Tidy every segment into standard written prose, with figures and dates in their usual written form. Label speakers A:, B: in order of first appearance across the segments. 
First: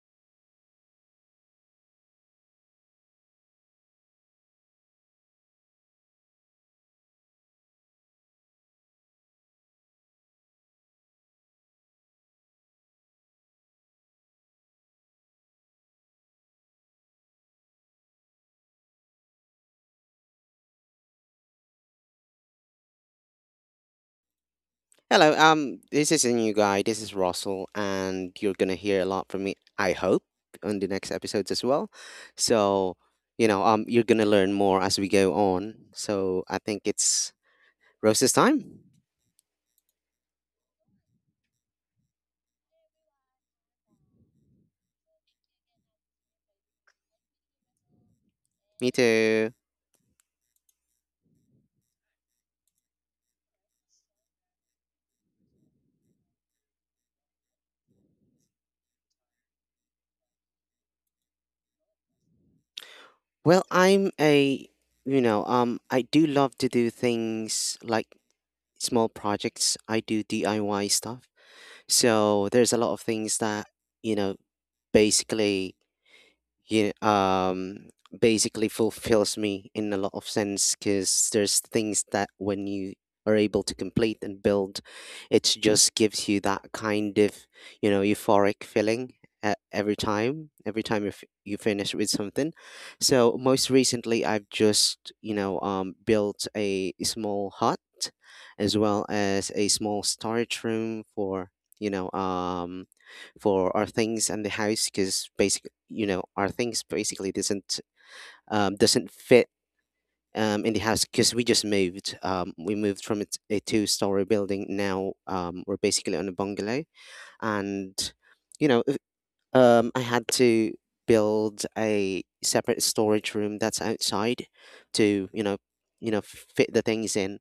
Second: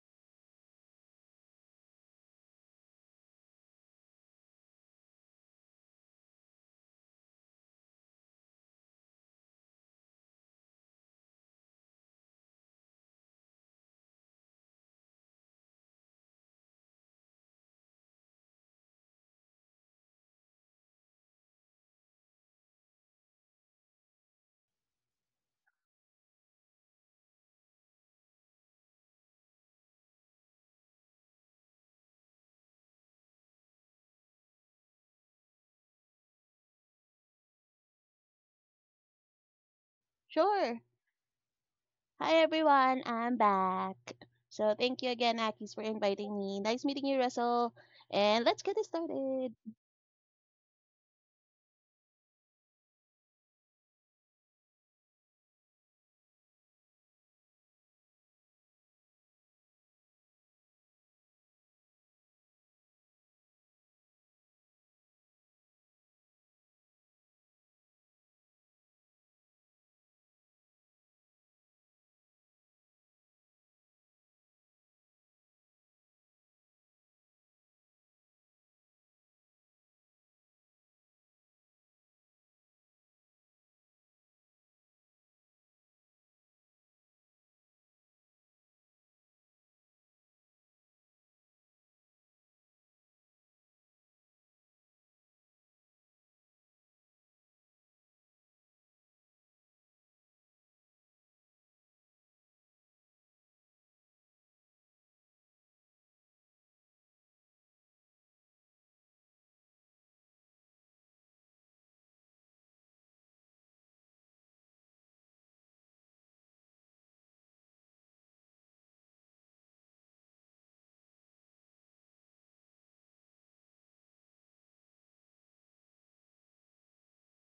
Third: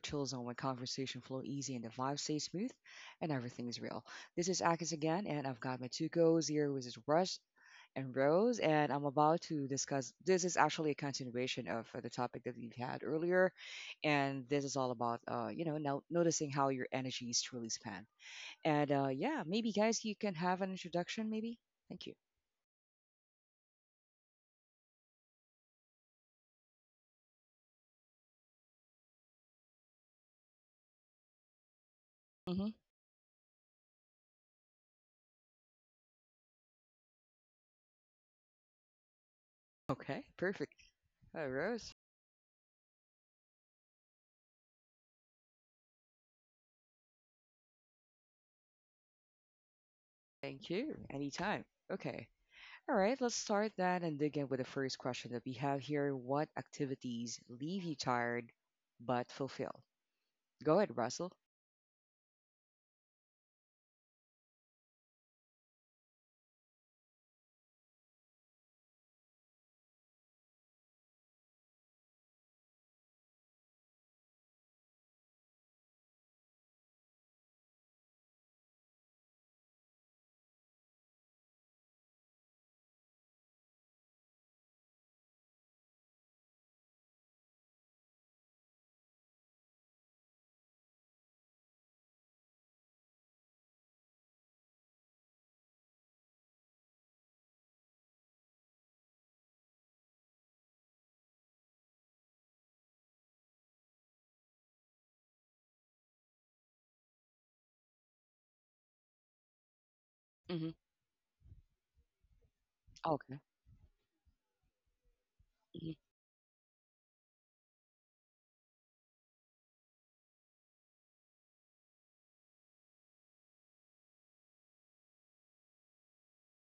A: chill zone where conversation flow easy and the vibe stays smooth and everything is real. This is Akis again and I've got my two goes here which is Rush and Rose and I'm about to discuss this is actually a continuation of the topic that we've had earlier and this is all about you know now noticing how your energy is truly spent. And yeah, maybe guys you can have an introduction maybe. Thank you.
B: Hello, this is a new guy. This is Russell, and you're gonna hear a lot from me, I hope, on the next episodes as well. So,
A: Mhm.
B: you know, um, you're gonna learn more as we go on. So, I think it's Rose's time.
C: Sure.
A: Okay, perfect. Hi
C: Hi
A: Rose.
C: everyone, I'm back. So thank you again, Akis, for inviting me. Nice meeting you, Russell. And let's get it
B: Me
C: started.
B: too.
A: Thank you. Anytime. Okay. All right, let's start that and dig in with the first question that we have here. What activities leave you tired but fulfilled? Go ahead, Russell.
B: Well, I'm a, you know, I do love to do things like small projects. I do DIY stuff. There's a lot of things that, you know, basically you basically fulfills me in a lot of sense because there's things that when you are able to complete and build, it just gives you that kind of euphoric feeling every time you finish with something. So most recently, I've just built a small hut as well as a small storage room for you know um for our things and the house because basically our things basically doesn't fit in the house because we
A: Mm-hmm.
B: just moved from a, a
A: Okay.
B: two-story building. Now we're basically on a
A: Mm-hmm.
B: bungalow, and you know if- I had to build a separate storage room that's outside to fit the things in,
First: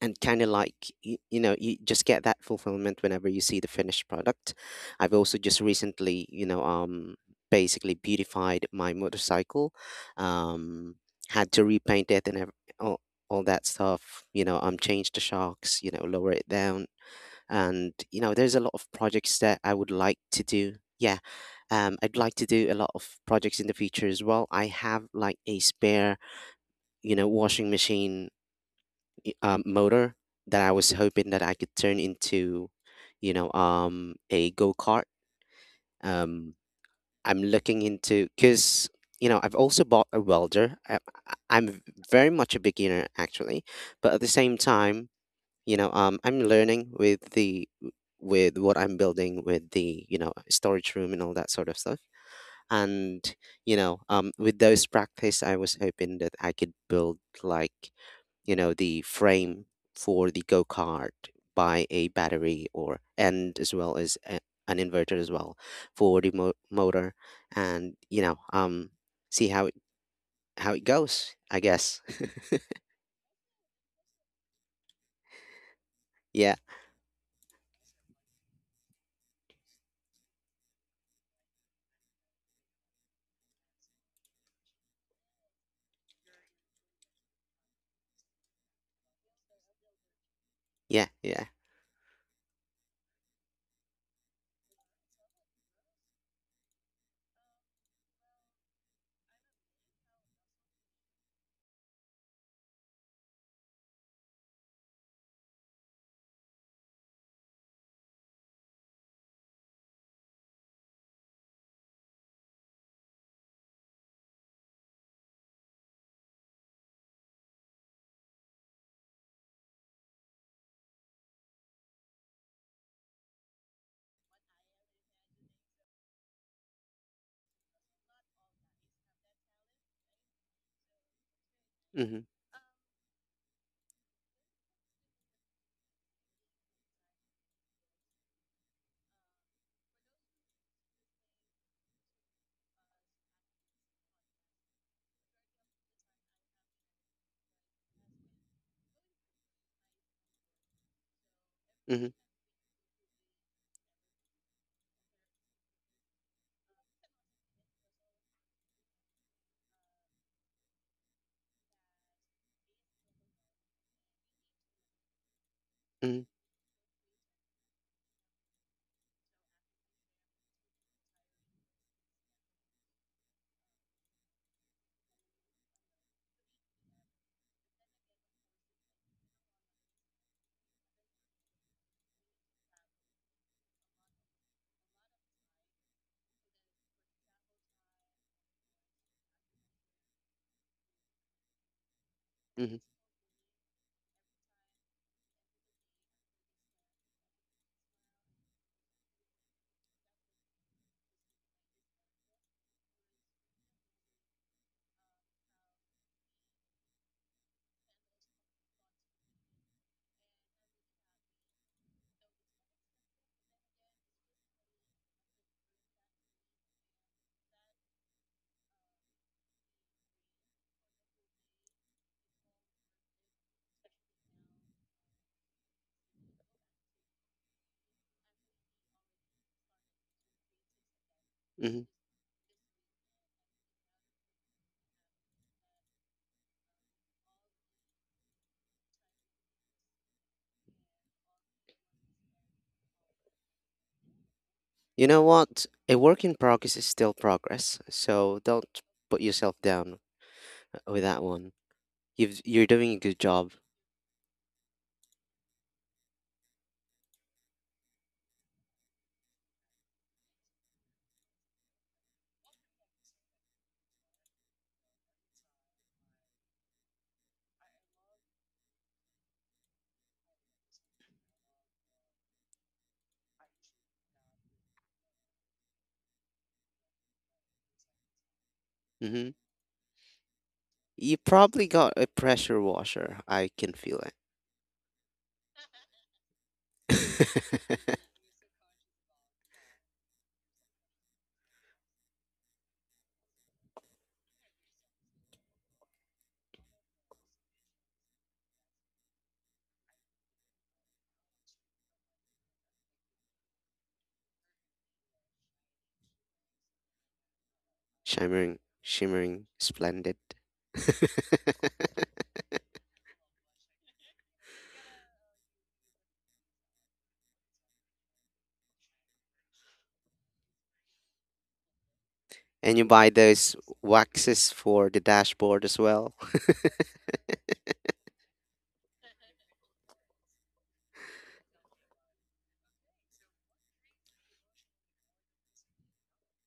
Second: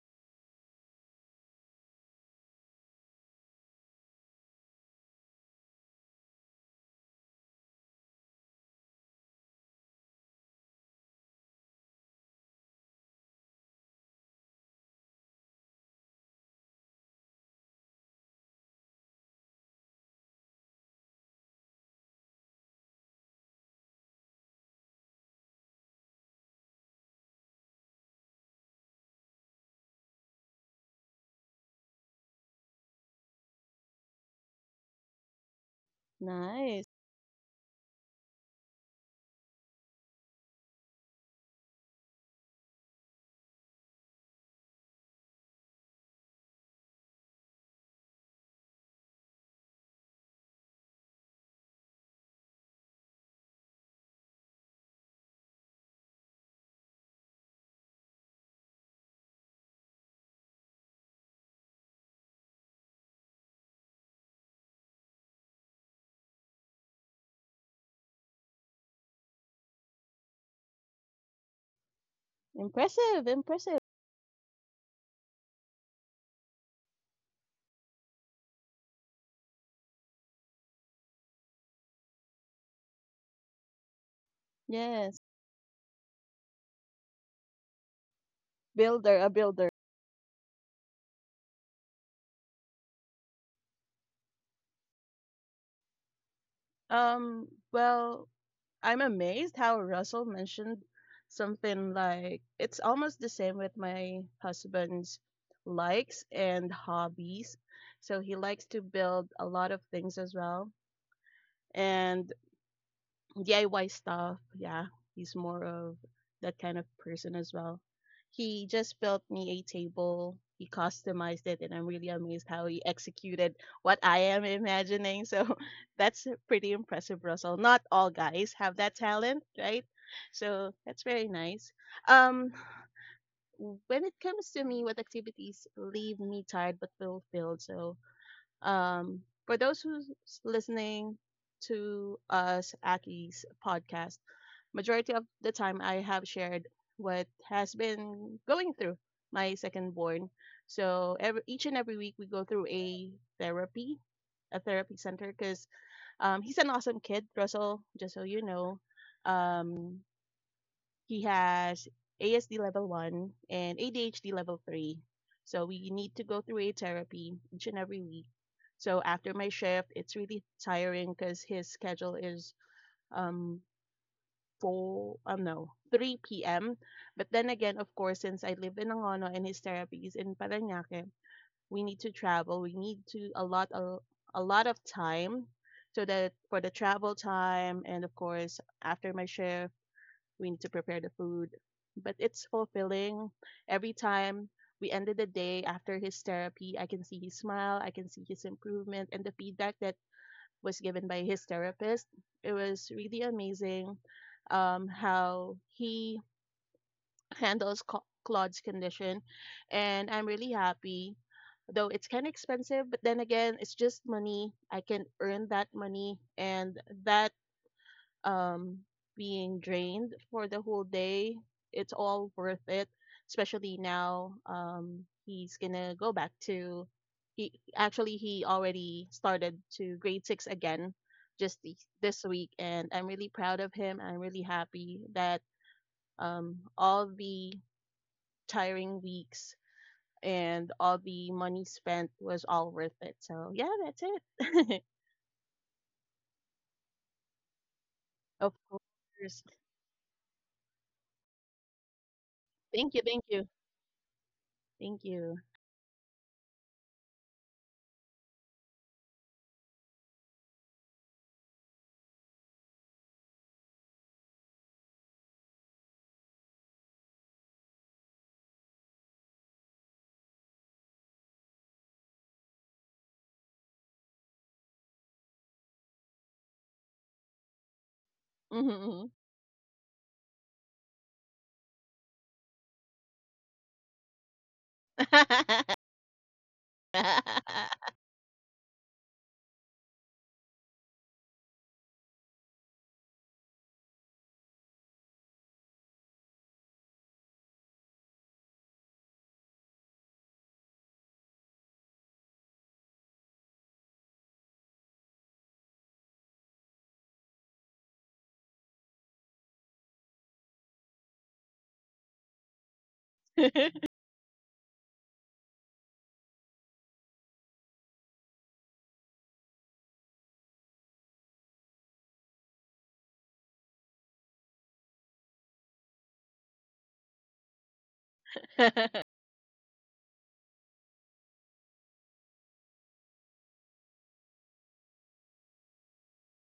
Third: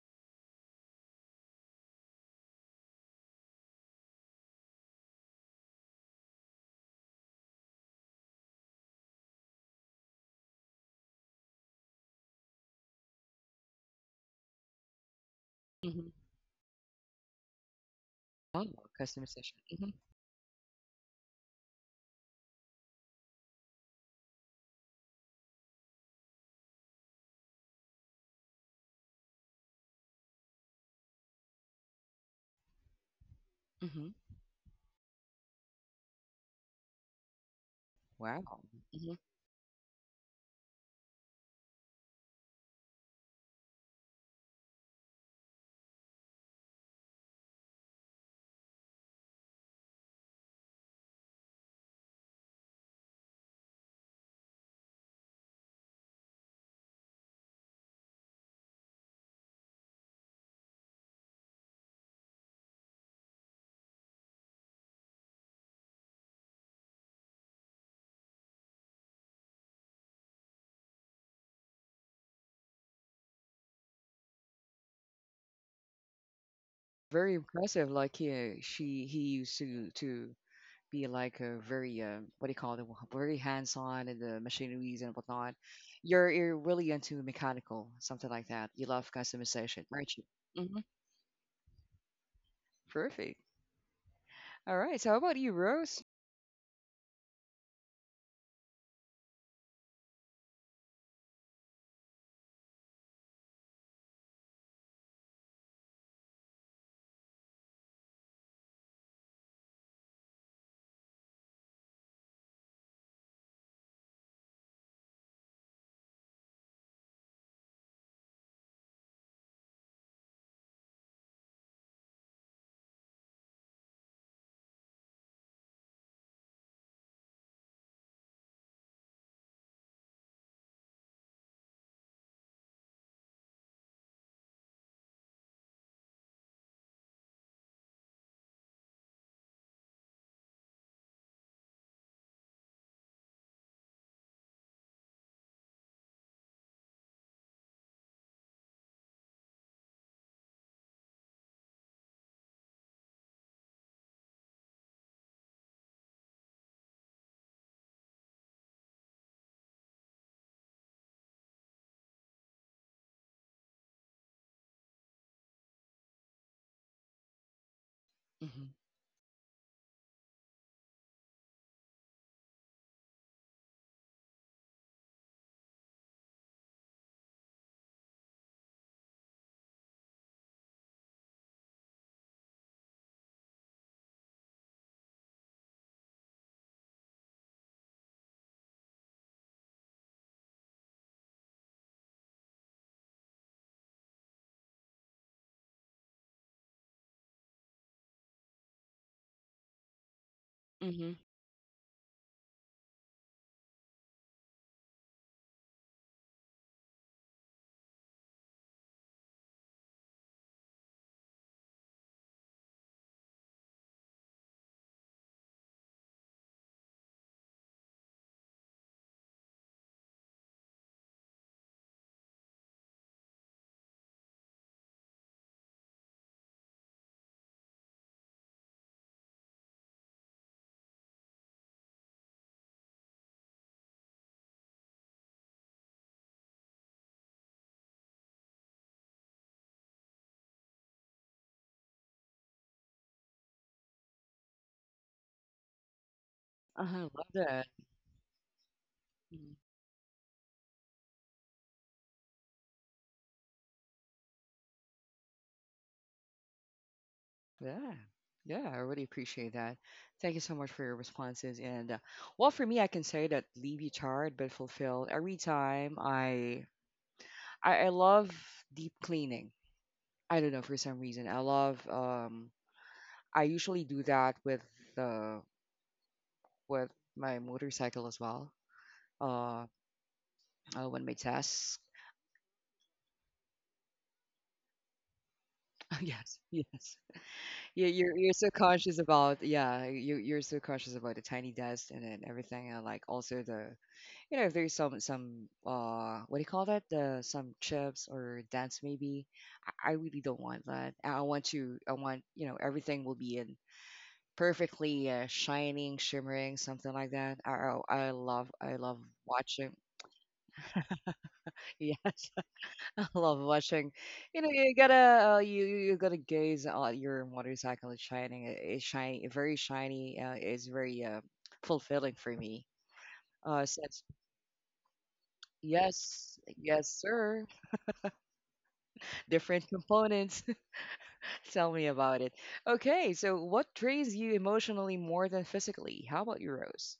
B: and kind of like you just get that fulfillment whenever you see the finished product. I've also just recently you know um basically beautified my motorcycle. um Had to repaint it and all, all that stuff, change the shocks,
A: Mm-hmm.
B: lower it down. And there's
A: Oh,
B: a lot of projects
A: customization.
B: that I
A: Mm-hmm.
B: would like to do. Yeah, I'd like to do a lot of projects in the future as well. I have like a spare, washing machine, motor, that I was hoping that I could turn into,
A: Mm-hmm.
B: a go kart. Um,
C: Nice.
B: I'm looking into,
A: Wow.
B: because
A: Mm-hmm.
B: I've also bought a welder. I'm very much a beginner actually, but at the same time, I'm learning with the with what I'm building with the storage room and all that sort of stuff. And with those practice, I was hoping that I could build like the frame for the go-kart by a battery, or and as well as a, an inverter as well for the motor, and see how it goes, I guess.
C: Impressive, impressive.
B: Yeah,
A: Very impressive. Like he, she, he used to be like a very what do you call it? Very hands-on in the machineries and
C: Yes.
A: whatnot. You're really into mechanical, something like that. You love
C: Builder, a
A: customization,
C: builder.
A: aren't you? Mm-hmm.
B: yeah, yeah.
A: Perfect. All right. So how about you, Rose?
C: Um, well, I'm amazed how Russell mentioned something like it's almost the same with my husband's likes and hobbies. So he likes to build a lot of things as well. And DIY stuff. Yeah, he's more of that kind of person as well. He just built me a table. He customized it, and I'm really amazed how he executed what I am imagining. So that's pretty impressive, Russell. Not all guys have that talent, right? So that's very nice.
B: Mm-hmm,
C: Um, when it comes to me, what activities leave me tired but fulfilled? So, um, for those who's listening to us, Aki's podcast, majority of the time I have shared what has been going through my second born. So every each and every
B: mm-hmm,
C: week we go through therapy, a therapy center, because he's an awesome kid, Russell. Just so you know, um, he has ASD level 1 and ADHD level 3. So we need
B: mm-hmm,
C: to go through a therapy each and every week.
A: Mhm,
C: So after my shift, it's really tiring because his schedule is um, four, no, 3 p.m. But then again, of course, since I live in Angono and his therapy is in Parañaque, we need to travel. We need to a lot of time so that for the travel time and of course after my shift, we need to prepare the food. But it's
B: mm-hmm,
C: fulfilling every time we ended the day after his therapy. I can see his smile, I can see his improvement, and the feedback that was
A: mhm.
C: given by his therapist. It was really amazing how he handles Claude's condition, and I'm really happy. Though it's kind of expensive, but then again, it's just money. I can earn that money, and that um, being drained for the whole day, it's all worth it. Especially now, he's gonna go back to. He already started to grade 6 again, just the,
B: mm-hmm.
C: this week, and I'm really proud of him. I'm really happy that all the tiring weeks and all the money spent was all worth it. So yeah, that's it.
B: You know what? A work in
A: Uh-huh,
B: progress is
A: love
B: still
A: that.
B: progress, so
C: Of
B: don't put
A: Mhm.
C: course.
B: yourself down with that one. You've, you're
C: Thank
B: doing
C: you,
B: a good
C: thank you,
B: job.
C: thank you.
A: Yeah. Yeah, I really appreciate that. Thank you so much for your responses. And well, for me, I can say that leave you tired but fulfilled. Every time I love deep cleaning. I don't know for some reason. I love. I usually do that uh, with my motorcycle as well. Uh,
B: Mm-hmm.
A: when my
B: You
A: tests.
B: probably got a pressure washer, I can feel it.
C: uh,
A: Yes, yes. You're, you're you're so conscious about yeah you're so conscious about the tiny dust and then everything and like also the you know if there's some what do you call that the some chips or dents maybe I really don't want that I want you know everything will be in perfectly shining shimmering something like that I love I love
B: Shimmering,
A: watching.
B: shimmering, splendid.
A: I love watching. You know, you gotta you gotta gaze at your motorcycle shining. It's shiny, very shiny. It's very fulfilling for me.
B: And you buy
A: Since
B: those waxes for the dashboard as
A: Yes,
B: well.
A: yes, sir. Different components. Tell me about it. Okay, so what drains you emotionally more than physically? How about you, Rose?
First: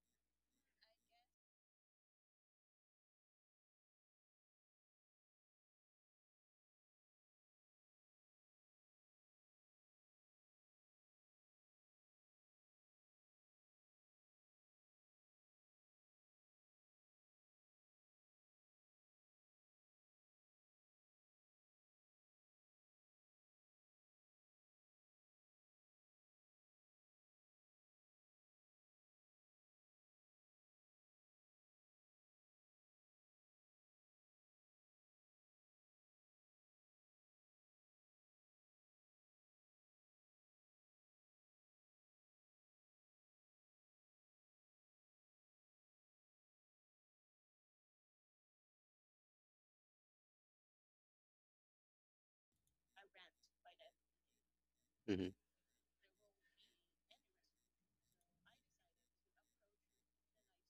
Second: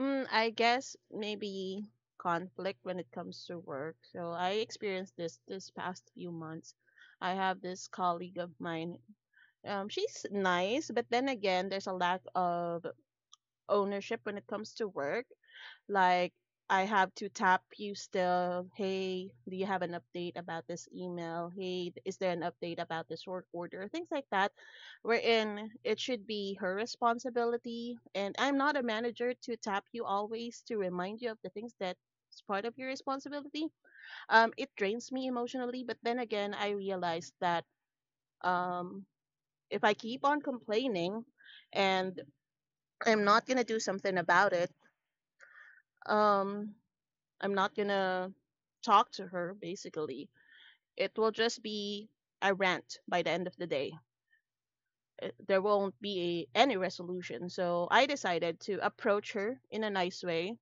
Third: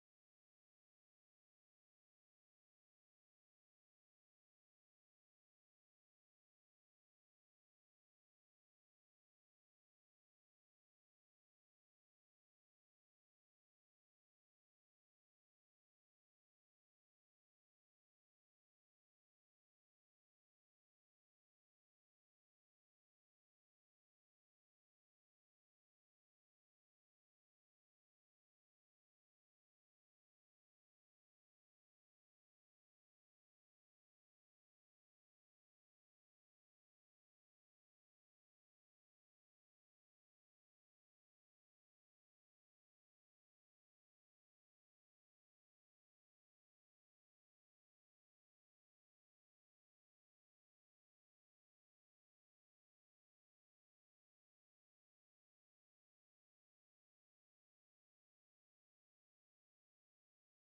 C: I guess maybe conflict when it comes to work. So I experienced this this past few months. I have this colleague of mine. She's nice, but then again, there's a lack of ownership when it comes to work. Like I have to tap you still. Hey, do you have an update about this email? Hey, is there an update about this work order? Things like that, wherein it should be her responsibility. And I'm not a manager to tap you always to remind you of the things that is part of your responsibility. It drains me emotionally, but then again, I realized that um, if I keep on complaining and I'm not gonna do something about it. Um, I'm not gonna talk to her basically. It will just be a rant by the end of the day.
B: Hmm.
C: There won't be any resolution. So I decided to approach her in a nice way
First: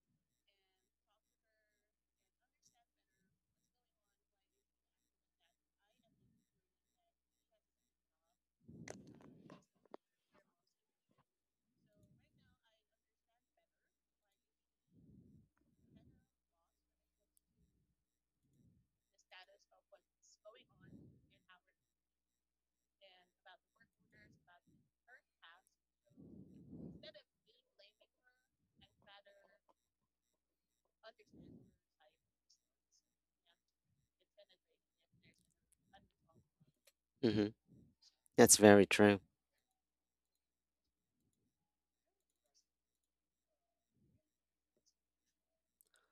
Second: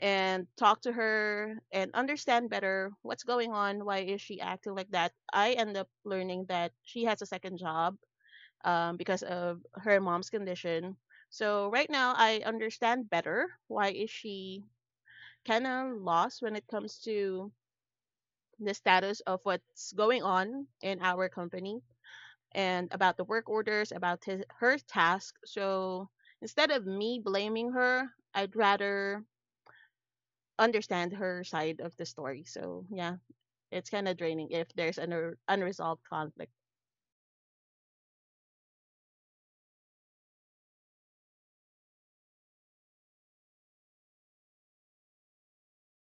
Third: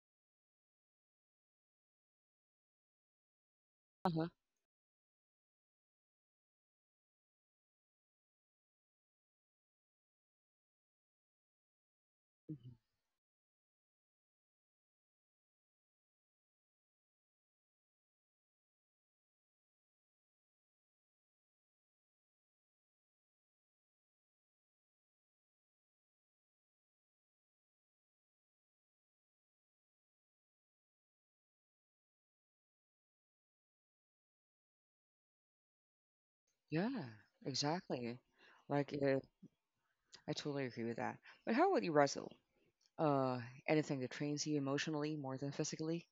C: and talk to her and understand better what's going on, why
A: Uh
C: is
A: huh.
C: she acting like that. I end up learning that she has a second job because of her mom's condition. So right now I understand better why is she kind of lost when it comes to the status of what's going on in our company and about the work orders, about her task. So instead of me blaming her, I'd rather understand her side of the story. So yeah, it's kind of draining if there's an unresolved conflict.
A: Yeah,
B: Hmm.
A: exactly.
B: That's very
A: Like
B: true.
A: I totally agree with that. But how about you, Russell? Uh, anything that drains you emotionally more than physically?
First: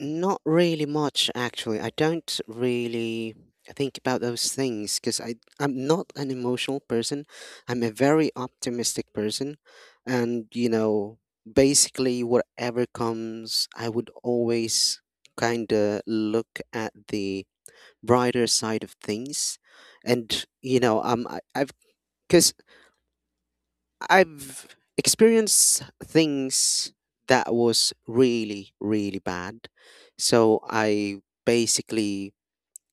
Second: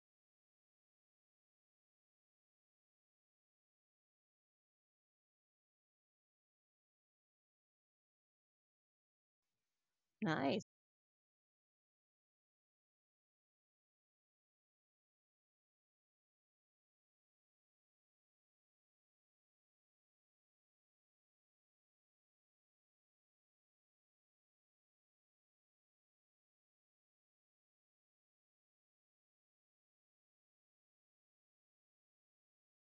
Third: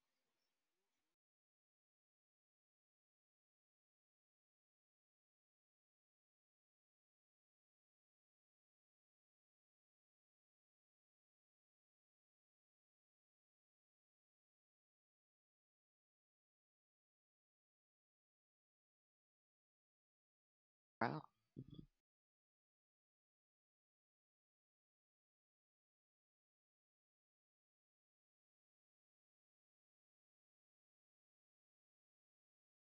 B: Not really much, actually. I don't really think about those things because I'm not an emotional person. I'm a very optimistic person, and
C: Nice.
B: basically whatever comes, I would always kind of look at the brighter side of things, and you know,
A: Wow.
B: I, I've because I've experienced things that was really, really bad. So I basically,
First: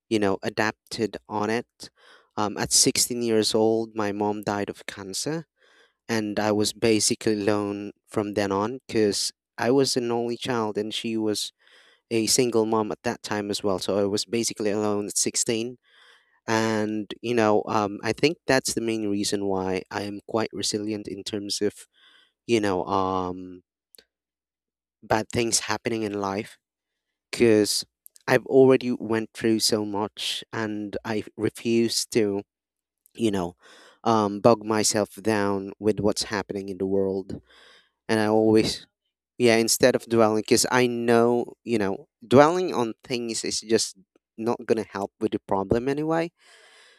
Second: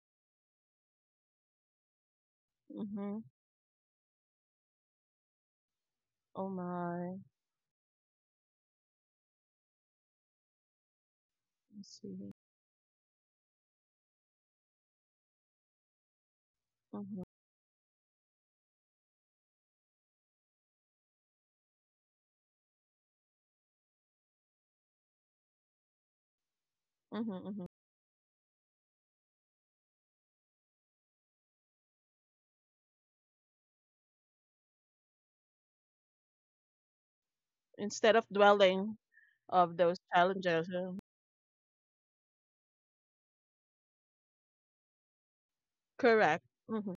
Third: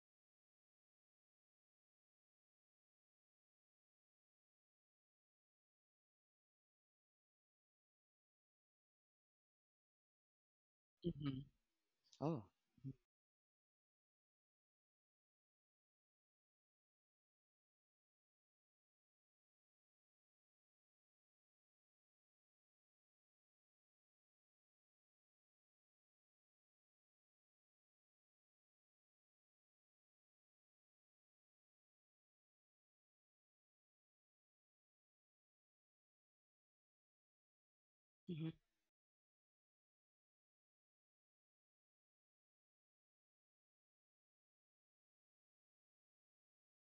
B: adapted on it. At
C: Mm-hmm.
B: 16 years old, my mom died of cancer, and
C: Oh
B: I was
C: my.
B: basically alone from then on because I was an only child and she
A: Mhm.
B: was
C: Let's
B: a
C: see.
A: Oh.
B: single mom at that time as well. So I was basically alone at 16. And,
C: Mm-hmm.
B: I think that's the main reason why I am quite resilient in terms of you know um bad things happening in life,
C: Mm-hmm. hmm
B: because I've already went through so much and I refuse to you know bog myself down with what's happening in the world.
C: Instead
B: And I
C: of
A: Mhm.
B: always
C: dwelling
B: Yeah,
C: of
B: instead
C: those
B: of dwelling, because
C: challenges.
B: I know dwelling on things is just not gonna help with the problem anyway,
C: Correct. Mm-hmm.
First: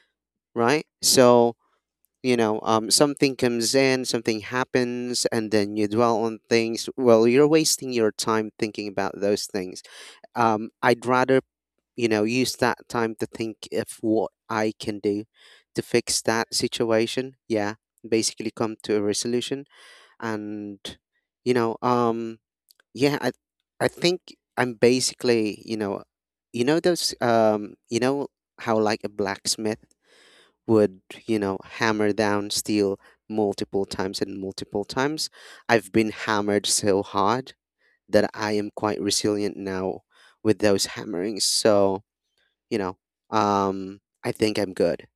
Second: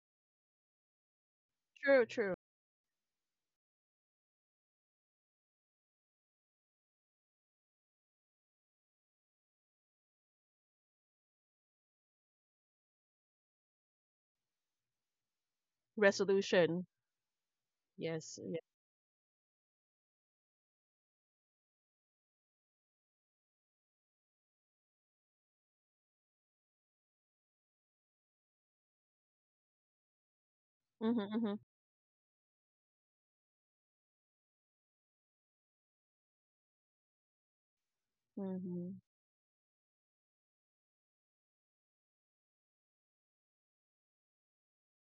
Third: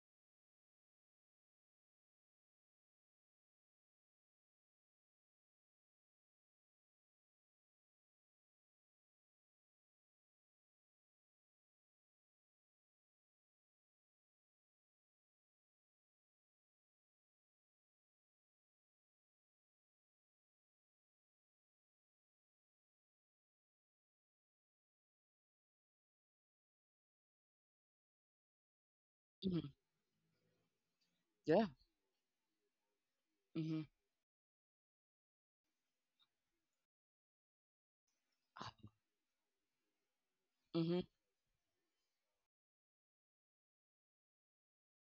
B: right? So
C: True. True.
B: something comes in, something happens, and then you dwell on things. Well, you're wasting your time thinking about those things. I'd rather use that time to think of what I can do to fix that
C: Resolution.
B: situation. Yeah,
C: Yes.
B: basically
C: Yeah.
B: come to a resolution. And you know um yeah i I think I'm basically you know those you know how like a
A: Mhm.
B: blacksmith would,
C: Mm-hmm. Mm-hmm.
A: Yeah.
B: hammer down steel multiple
A: Mhm.
B: times and multiple times. I've been hammered so hard that I am
A: Ah.
C: Mm-hmm.
B: quite resilient now with those
A: Mhm.
B: hammerings. So, you know, I think I'm good.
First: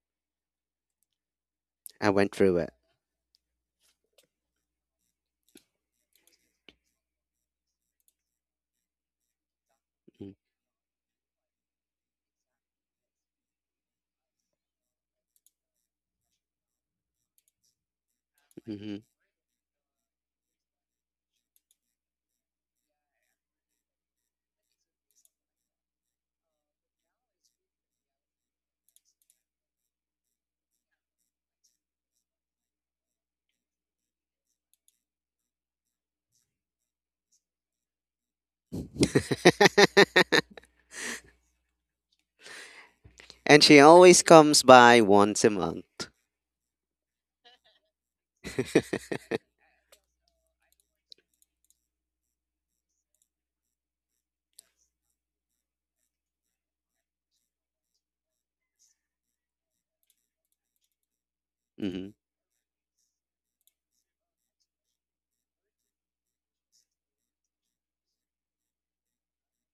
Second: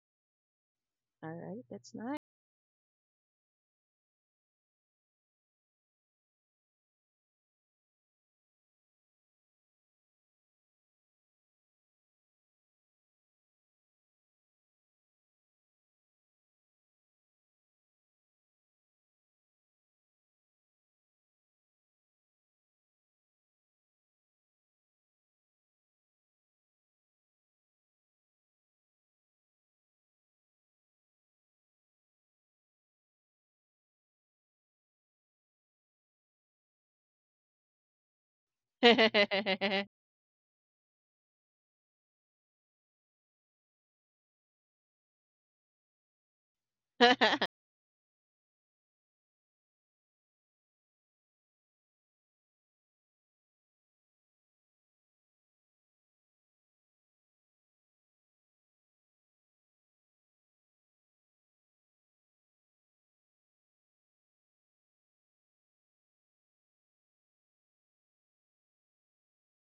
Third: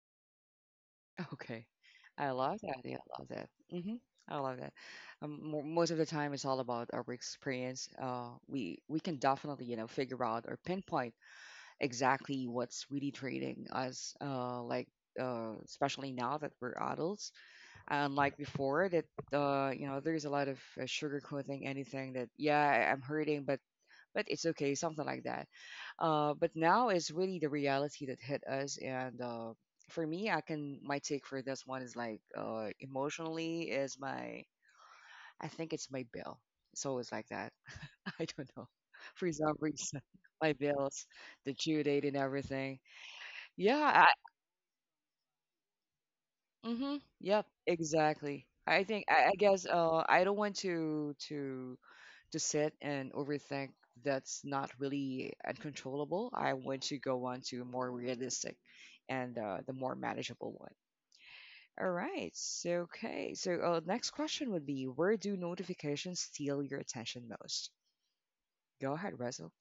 C: All right,
A: Okay.
C: that's
B: I
C: nice.
A: I
B: went through
A: love
B: it.
A: that. Yeah, I love that. Hmm. I love that. Most of the time, it's all about our experience. We can definitely you know figure out or pinpoint exactly what's really trading us. Especially now that we're adults, and like before
B: Mm-hmm.
A: that, you know, there's a lot of sugarcoating anything that yeah, I'm hurting, but it's okay, something like that. But now it's really the reality that hit us, and for me, I can my take for this one is like emotionally is my I think it's my bill. So it's always like that. I don't know for some reason my bills, the due date, and everything.
B: And she
A: Yeah.
B: always comes by once a month.
A: Mm-hmm. Yep. Exactly. I guess I don't want to sit and overthink that's not really uncontrollable. I want to go on to more realistic and the more manageable one. All
B: Hmm.
A: right. So, okay. So, next question would be where do notifications steal your attention most? Go ahead, Russell.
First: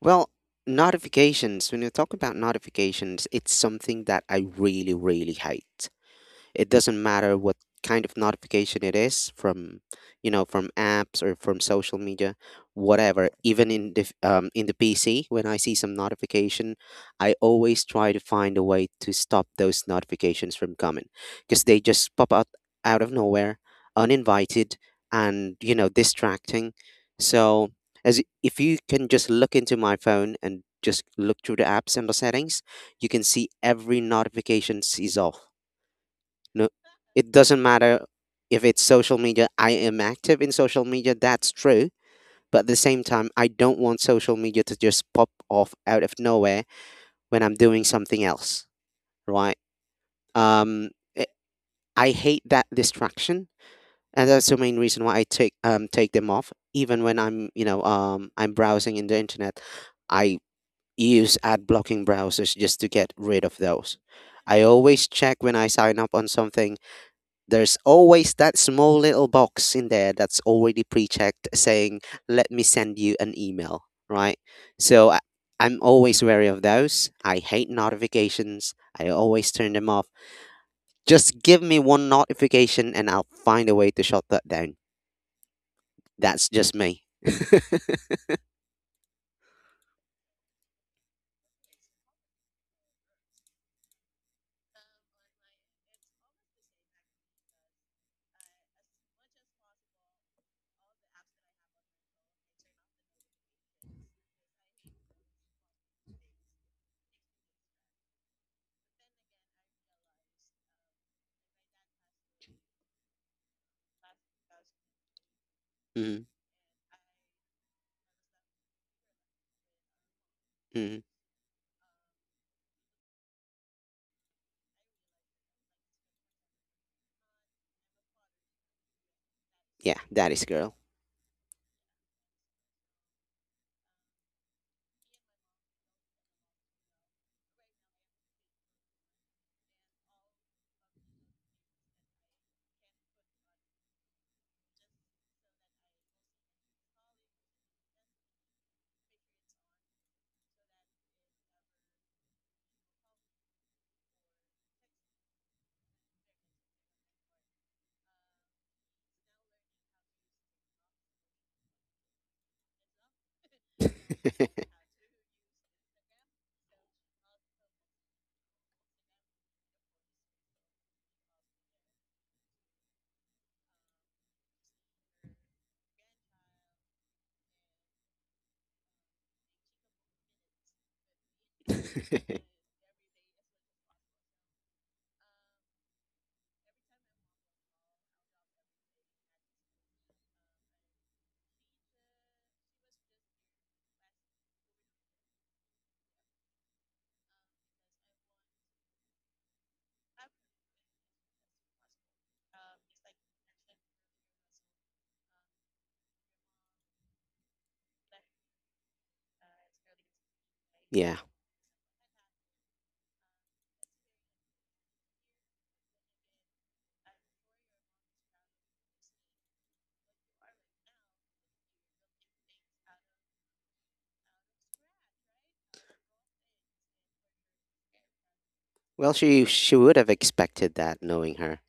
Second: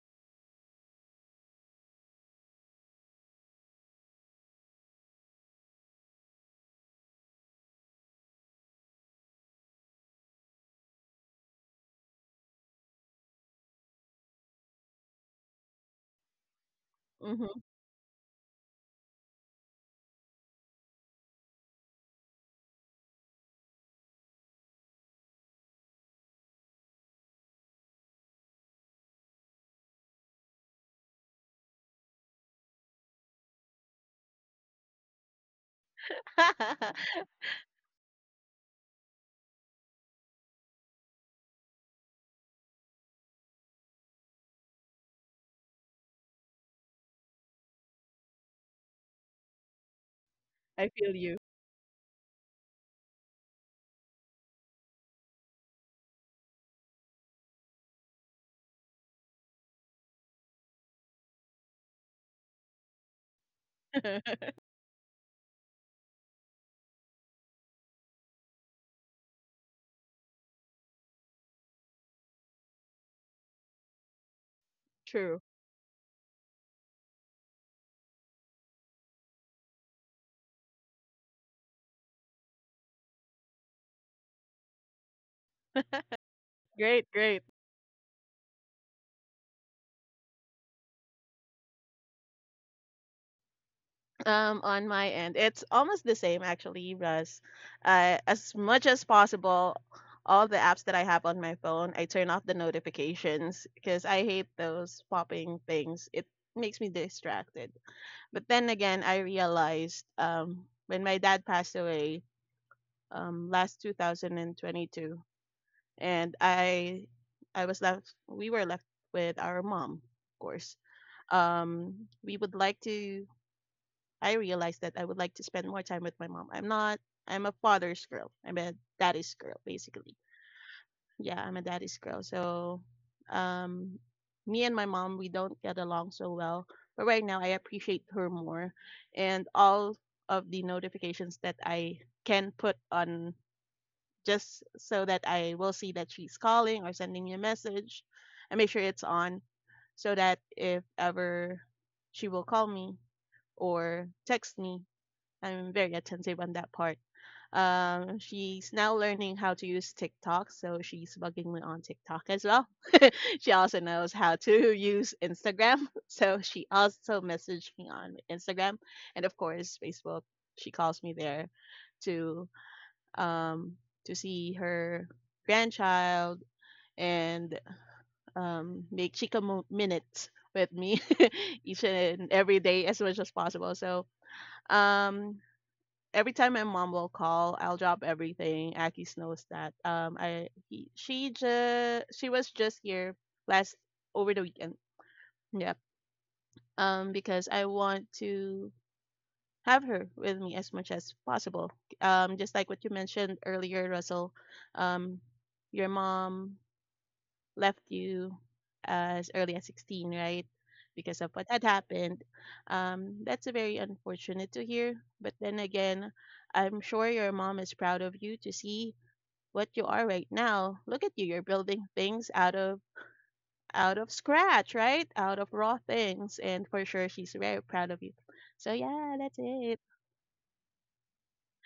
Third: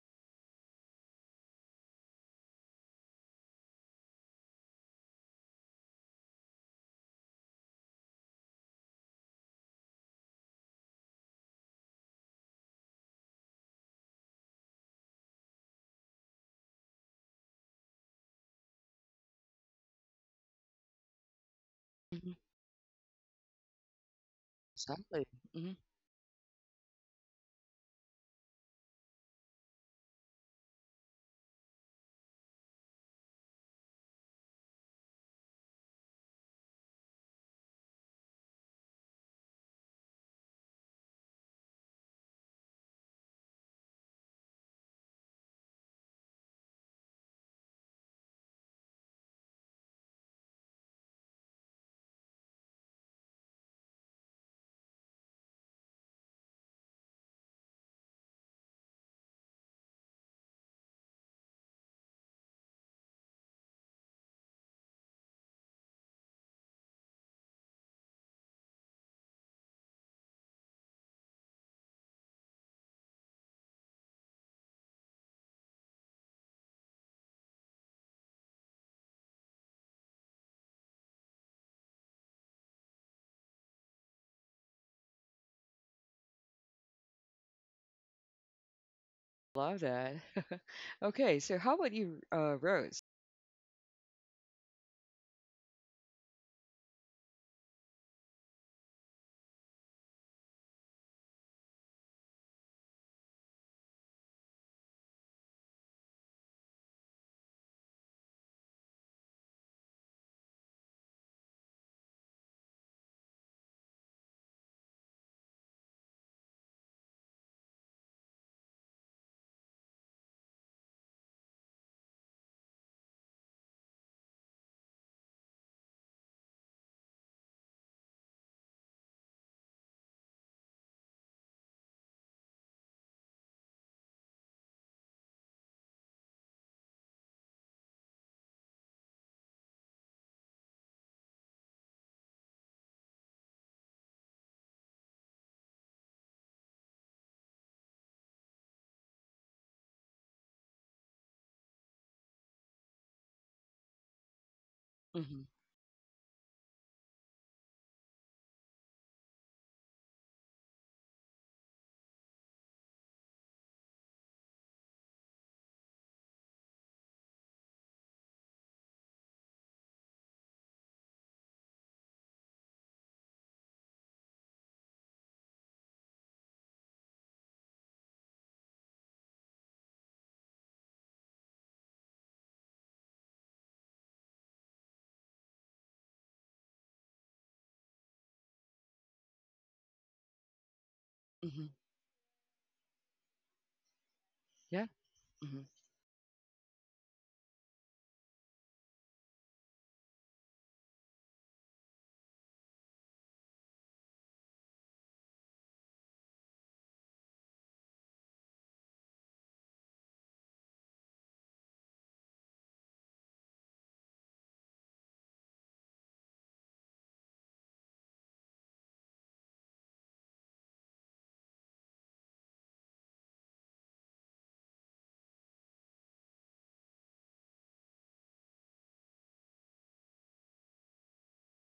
B: Well, notifications, when you talk about notifications, it's something that I really, really hate. It doesn't matter what kind of notification it is from, from apps or from social media, whatever. Even in in the PC, when I see some notification, I
C: Mhm.
B: always try to find a way to stop those notifications from coming because they just
A: Mhm.
B: pop out out of nowhere, uninvited,
A: Exactly.
B: and
A: Hmm.
B: distracting. So as if you can just look into my phone and just look through the apps and the settings, you can see every notification is off. No, it doesn't matter if it's social media. I am active in social media, that's true. But at the same time, I don't want social media to just pop off out of nowhere when I'm doing something else, right?
C: I
B: Um,
C: feel
B: I
C: you.
B: I hate that distraction, and that's the main reason why I take them off. Even when I'm I'm browsing in the internet, I use ad blocking browsers just to get rid of those. I always check when I sign up on something. There's always that small little box in there that's already pre checked saying, let me send you an email, right? So
C: True.
B: I'm always wary of those. I hate notifications. I always turn them off. Just give me one notification and I'll find a way to shut that down. That's just me.
C: Great, great.
A: Love that. Okay. So, how about you, Rose?
C: On my end, it's almost the same actually, Russ. As much as possible, all the apps that I have on my phone, I turn off the notifications because I hate those popping things. It makes me distracted. But then again, I realized when my dad passed away last 2022,
B: Mhm,
C: and I was left we were left with our mom, of course.
B: mhm.
C: We would like to I realized that I would like to spend more time with my mom. I'm not I'm a father's girl. I'm a daddy's girl
B: Yeah,
C: basically.
B: that is girl.
C: Yeah, I'm a daddy's girl. So um me and my mom we don't get along so well, but right now I appreciate her more and all of the notifications that I can put on just so that I will see that she's calling or sending me a message and make sure it's on so that if ever she will call me or text me,
A: Mhm.
C: I'm very attentive on that part. She's now learning how to use TikTok, so she's bugging me on TikTok as well. She also knows how to use Instagram, so she also messaged me on Instagram, and of course Facebook. She calls me there to um, to see her grandchild and make Chica minutes with me each and every day as much as possible. So um, every time my mom will call, I'll drop everything. Akis knows that. She
A: Mhm.
C: just she was just here last over the weekend.
A: Yeah. Hmm.
C: Yeah. Because I want to have her with me as much as possible. Just like what you mentioned earlier, Russell, um, your mom left you as early as 16, right?
B: Yeah.
C: Because of what had happened. That's a very unfortunate to hear. But then again, I'm sure your mom is proud of you to see what you are right now. Look at you, you're building things out of scratch, right? Out of raw things. And for sure she's very proud of you. So
B: Well,
C: yeah, that's
B: she
C: it.
B: would have expected that, knowing her.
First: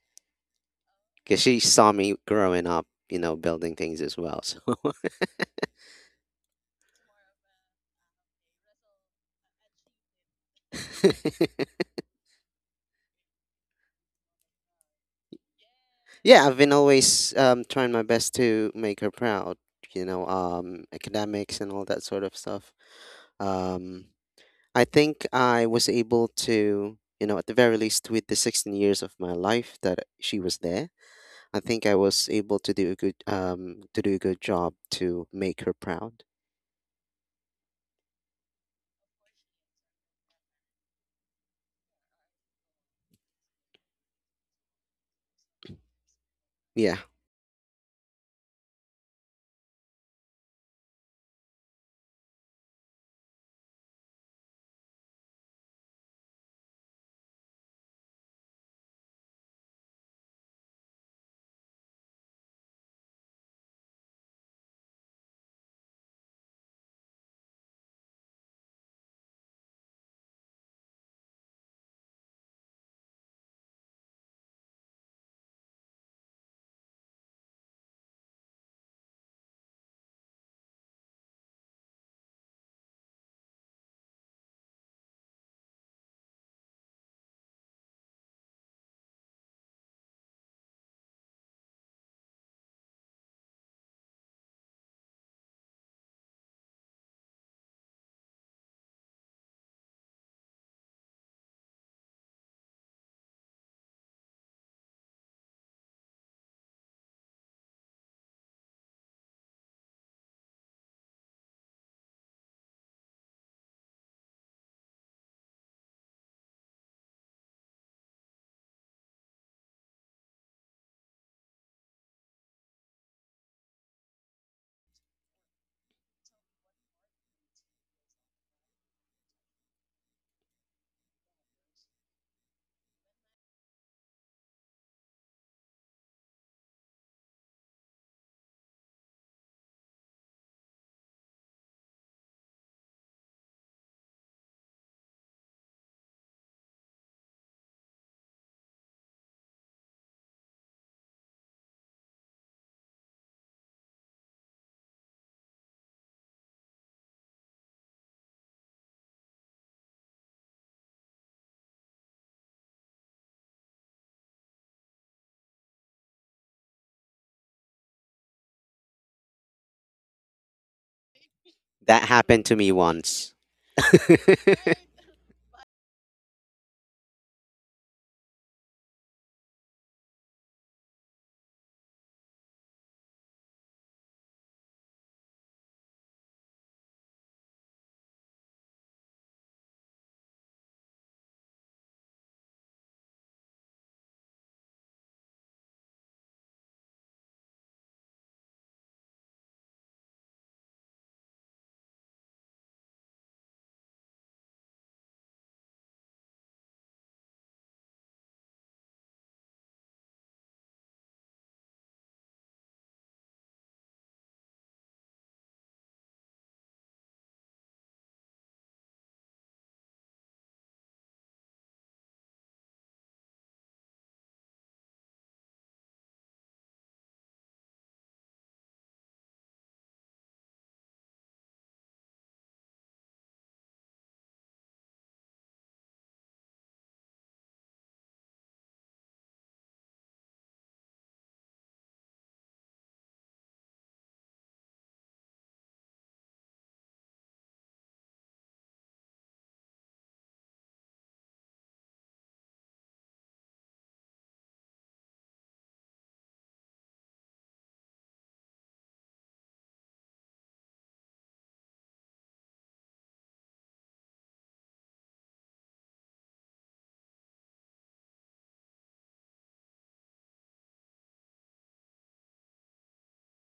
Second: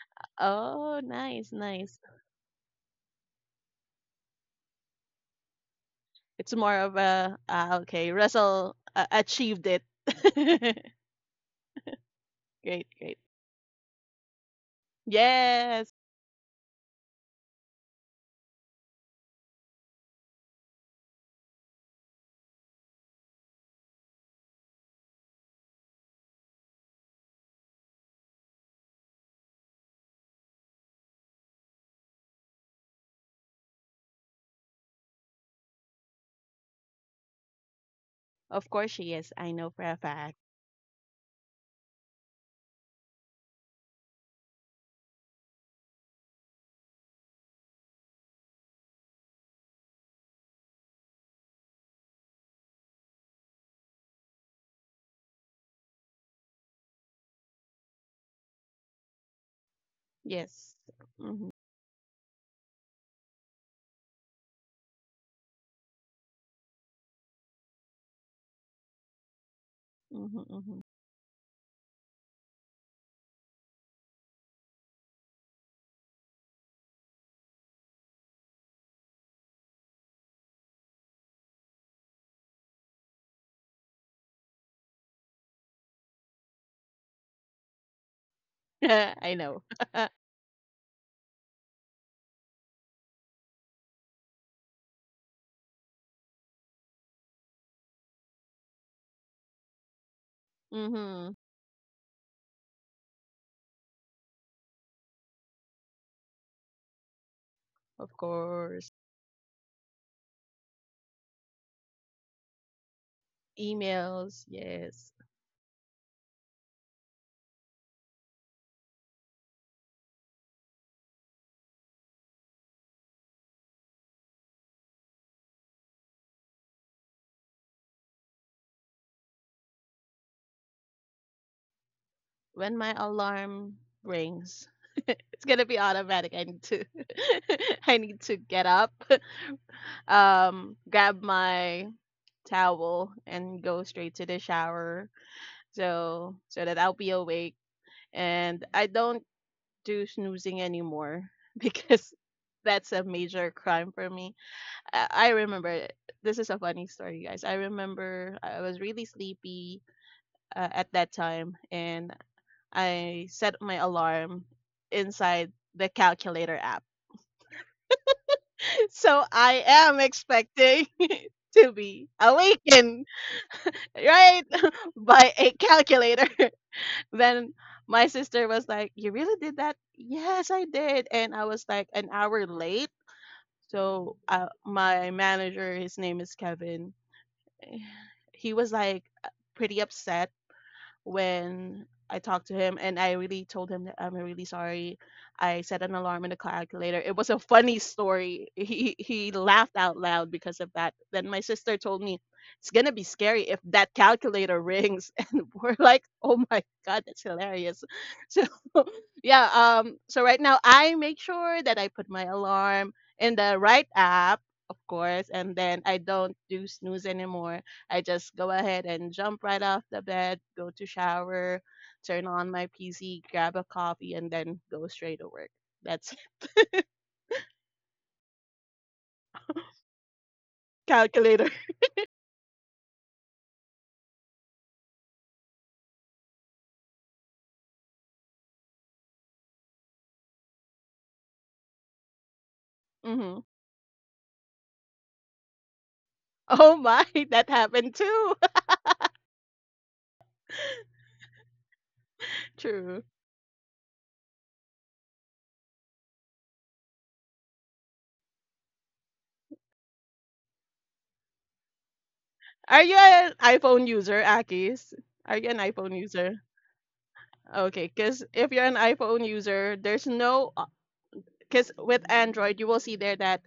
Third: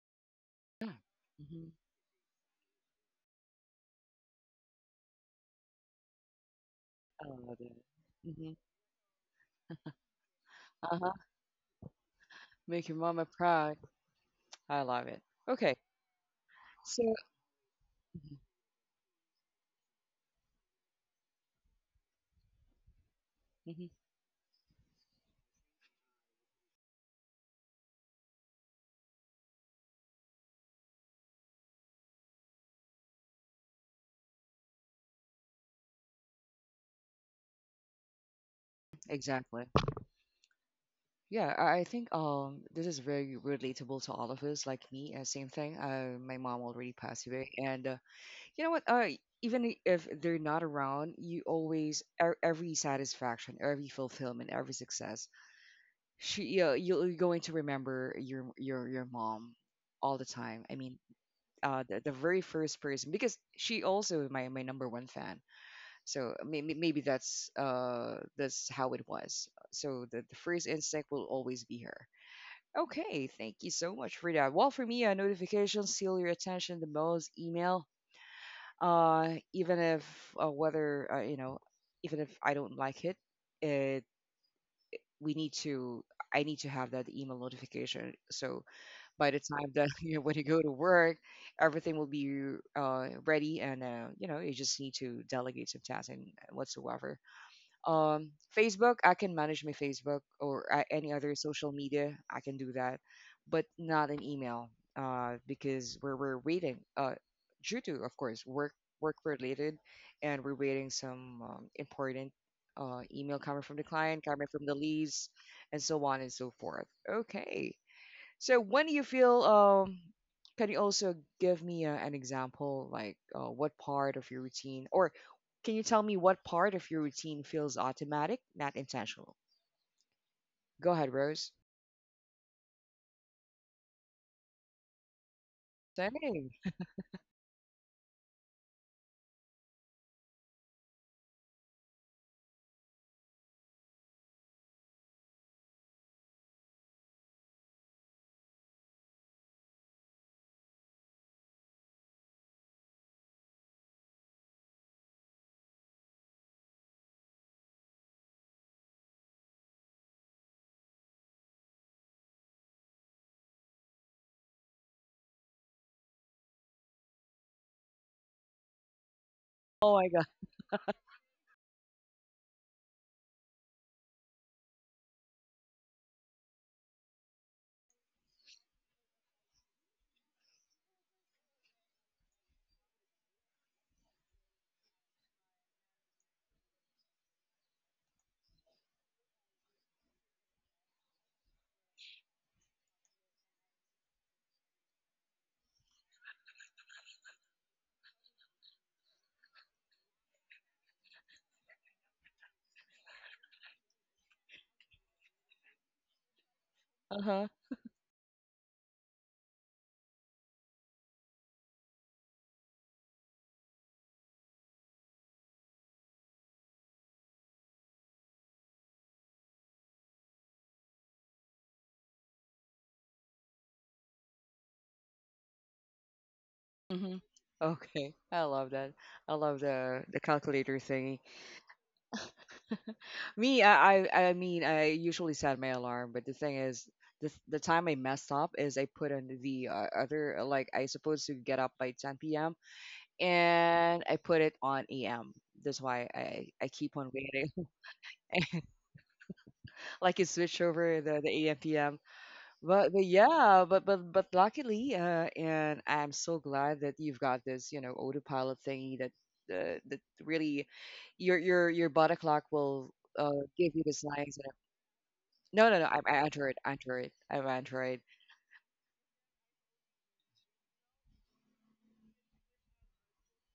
A: Yeah.
C: Oh,
B: Because
C: nice,
B: she
A: Mhm.
B: saw
C: nice.
B: me growing up, building things as well. So,
C: It's more of
A: I
C: a
A: love it.
C: ah, okay.
A: Mm-hmm.
C: Russell achieved it.
A: Uh-huh.
C: Great,
A: Make your
C: great.
A: mama proud. I love it. Okay.
C: Yes,
B: yeah, I've been
A: So
B: always trying my best
A: Mhm,
B: to make her proud, academics and all that sort of stuff.
A: mhm.
B: Um, I think I was able to, at the very least, with the 16 years of my life that she was there, I think I was able to do a good job to make her proud.
C: of course she is. I know
A: Exactly.
C: for a fact.
A: Yeah, I think this is very relatable to all of us, like me. Same thing. My mom
B: Yeah,
A: already passed away, and you know what? Even if they're not around, you always every satisfaction, every fulfillment, every success, she you're going to remember your mom all the
C: Yes.
A: time. I mean,
C: Mm-hmm,
A: the very first person because she also my number one fan. So maybe that's how it was. So
C: mm-hmm,
A: the first
C: mm-hmm.
A: instinct will always be her. Okay, thank you so much for that. Well, for me, notifications steal your attention the most. Email, even if whether you know, even if I don't like it we need to. I need to have that email notification. So by
C: I
A: the
C: know.
A: time that you know, when you go to work, everything will be ready, and you know you just need to delegate some tasks and whatsoever um, Facebook, I can manage my Facebook or any other
C: Mm-hmm.
A: social media. I can do that, but not an email because we're waiting due to, of
C: Of
A: course,
C: course.
A: work related, and we're waiting some important email coming from the client, coming
C: Emails.
A: from the
C: Yes.
A: leads, and so on and so forth. Okay. So when you feel, can you also give me an example, like what part of your routine, or can you tell me what part of your routine feels automatic, not intentional? Go ahead, Rose.
C: When my alarm rings, it's gonna be automatic. I
A: Same.
C: need to. I need to get up. Grab my towel and go straight to the shower so so that I'll be awake. And I don't do snoozing anymore because that's a major crime for me. I remember this is a funny story, guys. I remember I was really sleepy at that time, and I set my alarm inside the calculator app. So I
A: Oh
C: am
A: my God.
C: expecting to
B: that
C: be
B: happened to me
C: awakened,
B: once.
C: right, by a calculator. When my sister was like, "You really did that?" Yes, I did, and I was like an hour late. So my manager, his name is Kevin. eh, He was like pretty upset when I talked to him and I really told him that I'm really sorry. I set an alarm in the calculator. It was a funny story. He laughed out loud because of that. Then my sister told me it's gonna be scary if that calculator rings and we're like, oh my god,
A: Uh
C: that's
A: huh.
C: hilarious. So yeah, so right now I make sure that I put my alarm in the right app, of course, and then I don't do snooze anymore. I just go ahead and jump right off the bed, go to shower, turn on my PC, grab a coffee, and then go straight to work. That's
A: Mm-hmm. Okay, I love that. I love the calculator thingy.
C: calculator.
A: Me, I mean, I usually set my alarm, but the thing is, the time I messed up is I put on the other like I supposed to get up by 10 p.m.
C: Hmm
A: and I put it on AM. That's why I
C: Oh
A: keep on
C: my,
A: waiting.
C: that happened too.
A: Like it switched over the AM PM. But,
C: True.
A: luckily, and I'm so glad that you've got this, you know, autopilot thingy that that really your body clock
C: Are
A: will
C: you
A: uh,
C: an
A: give you the
C: iPhone user,
A: signs. That,
C: Akis? Are you an
A: no, no, no.
C: iPhone
A: I'm
C: user?
A: Android, Android. I'm
C: Okay,
A: Android.
C: because if you're an iPhone user, there's no because with Android you will see there that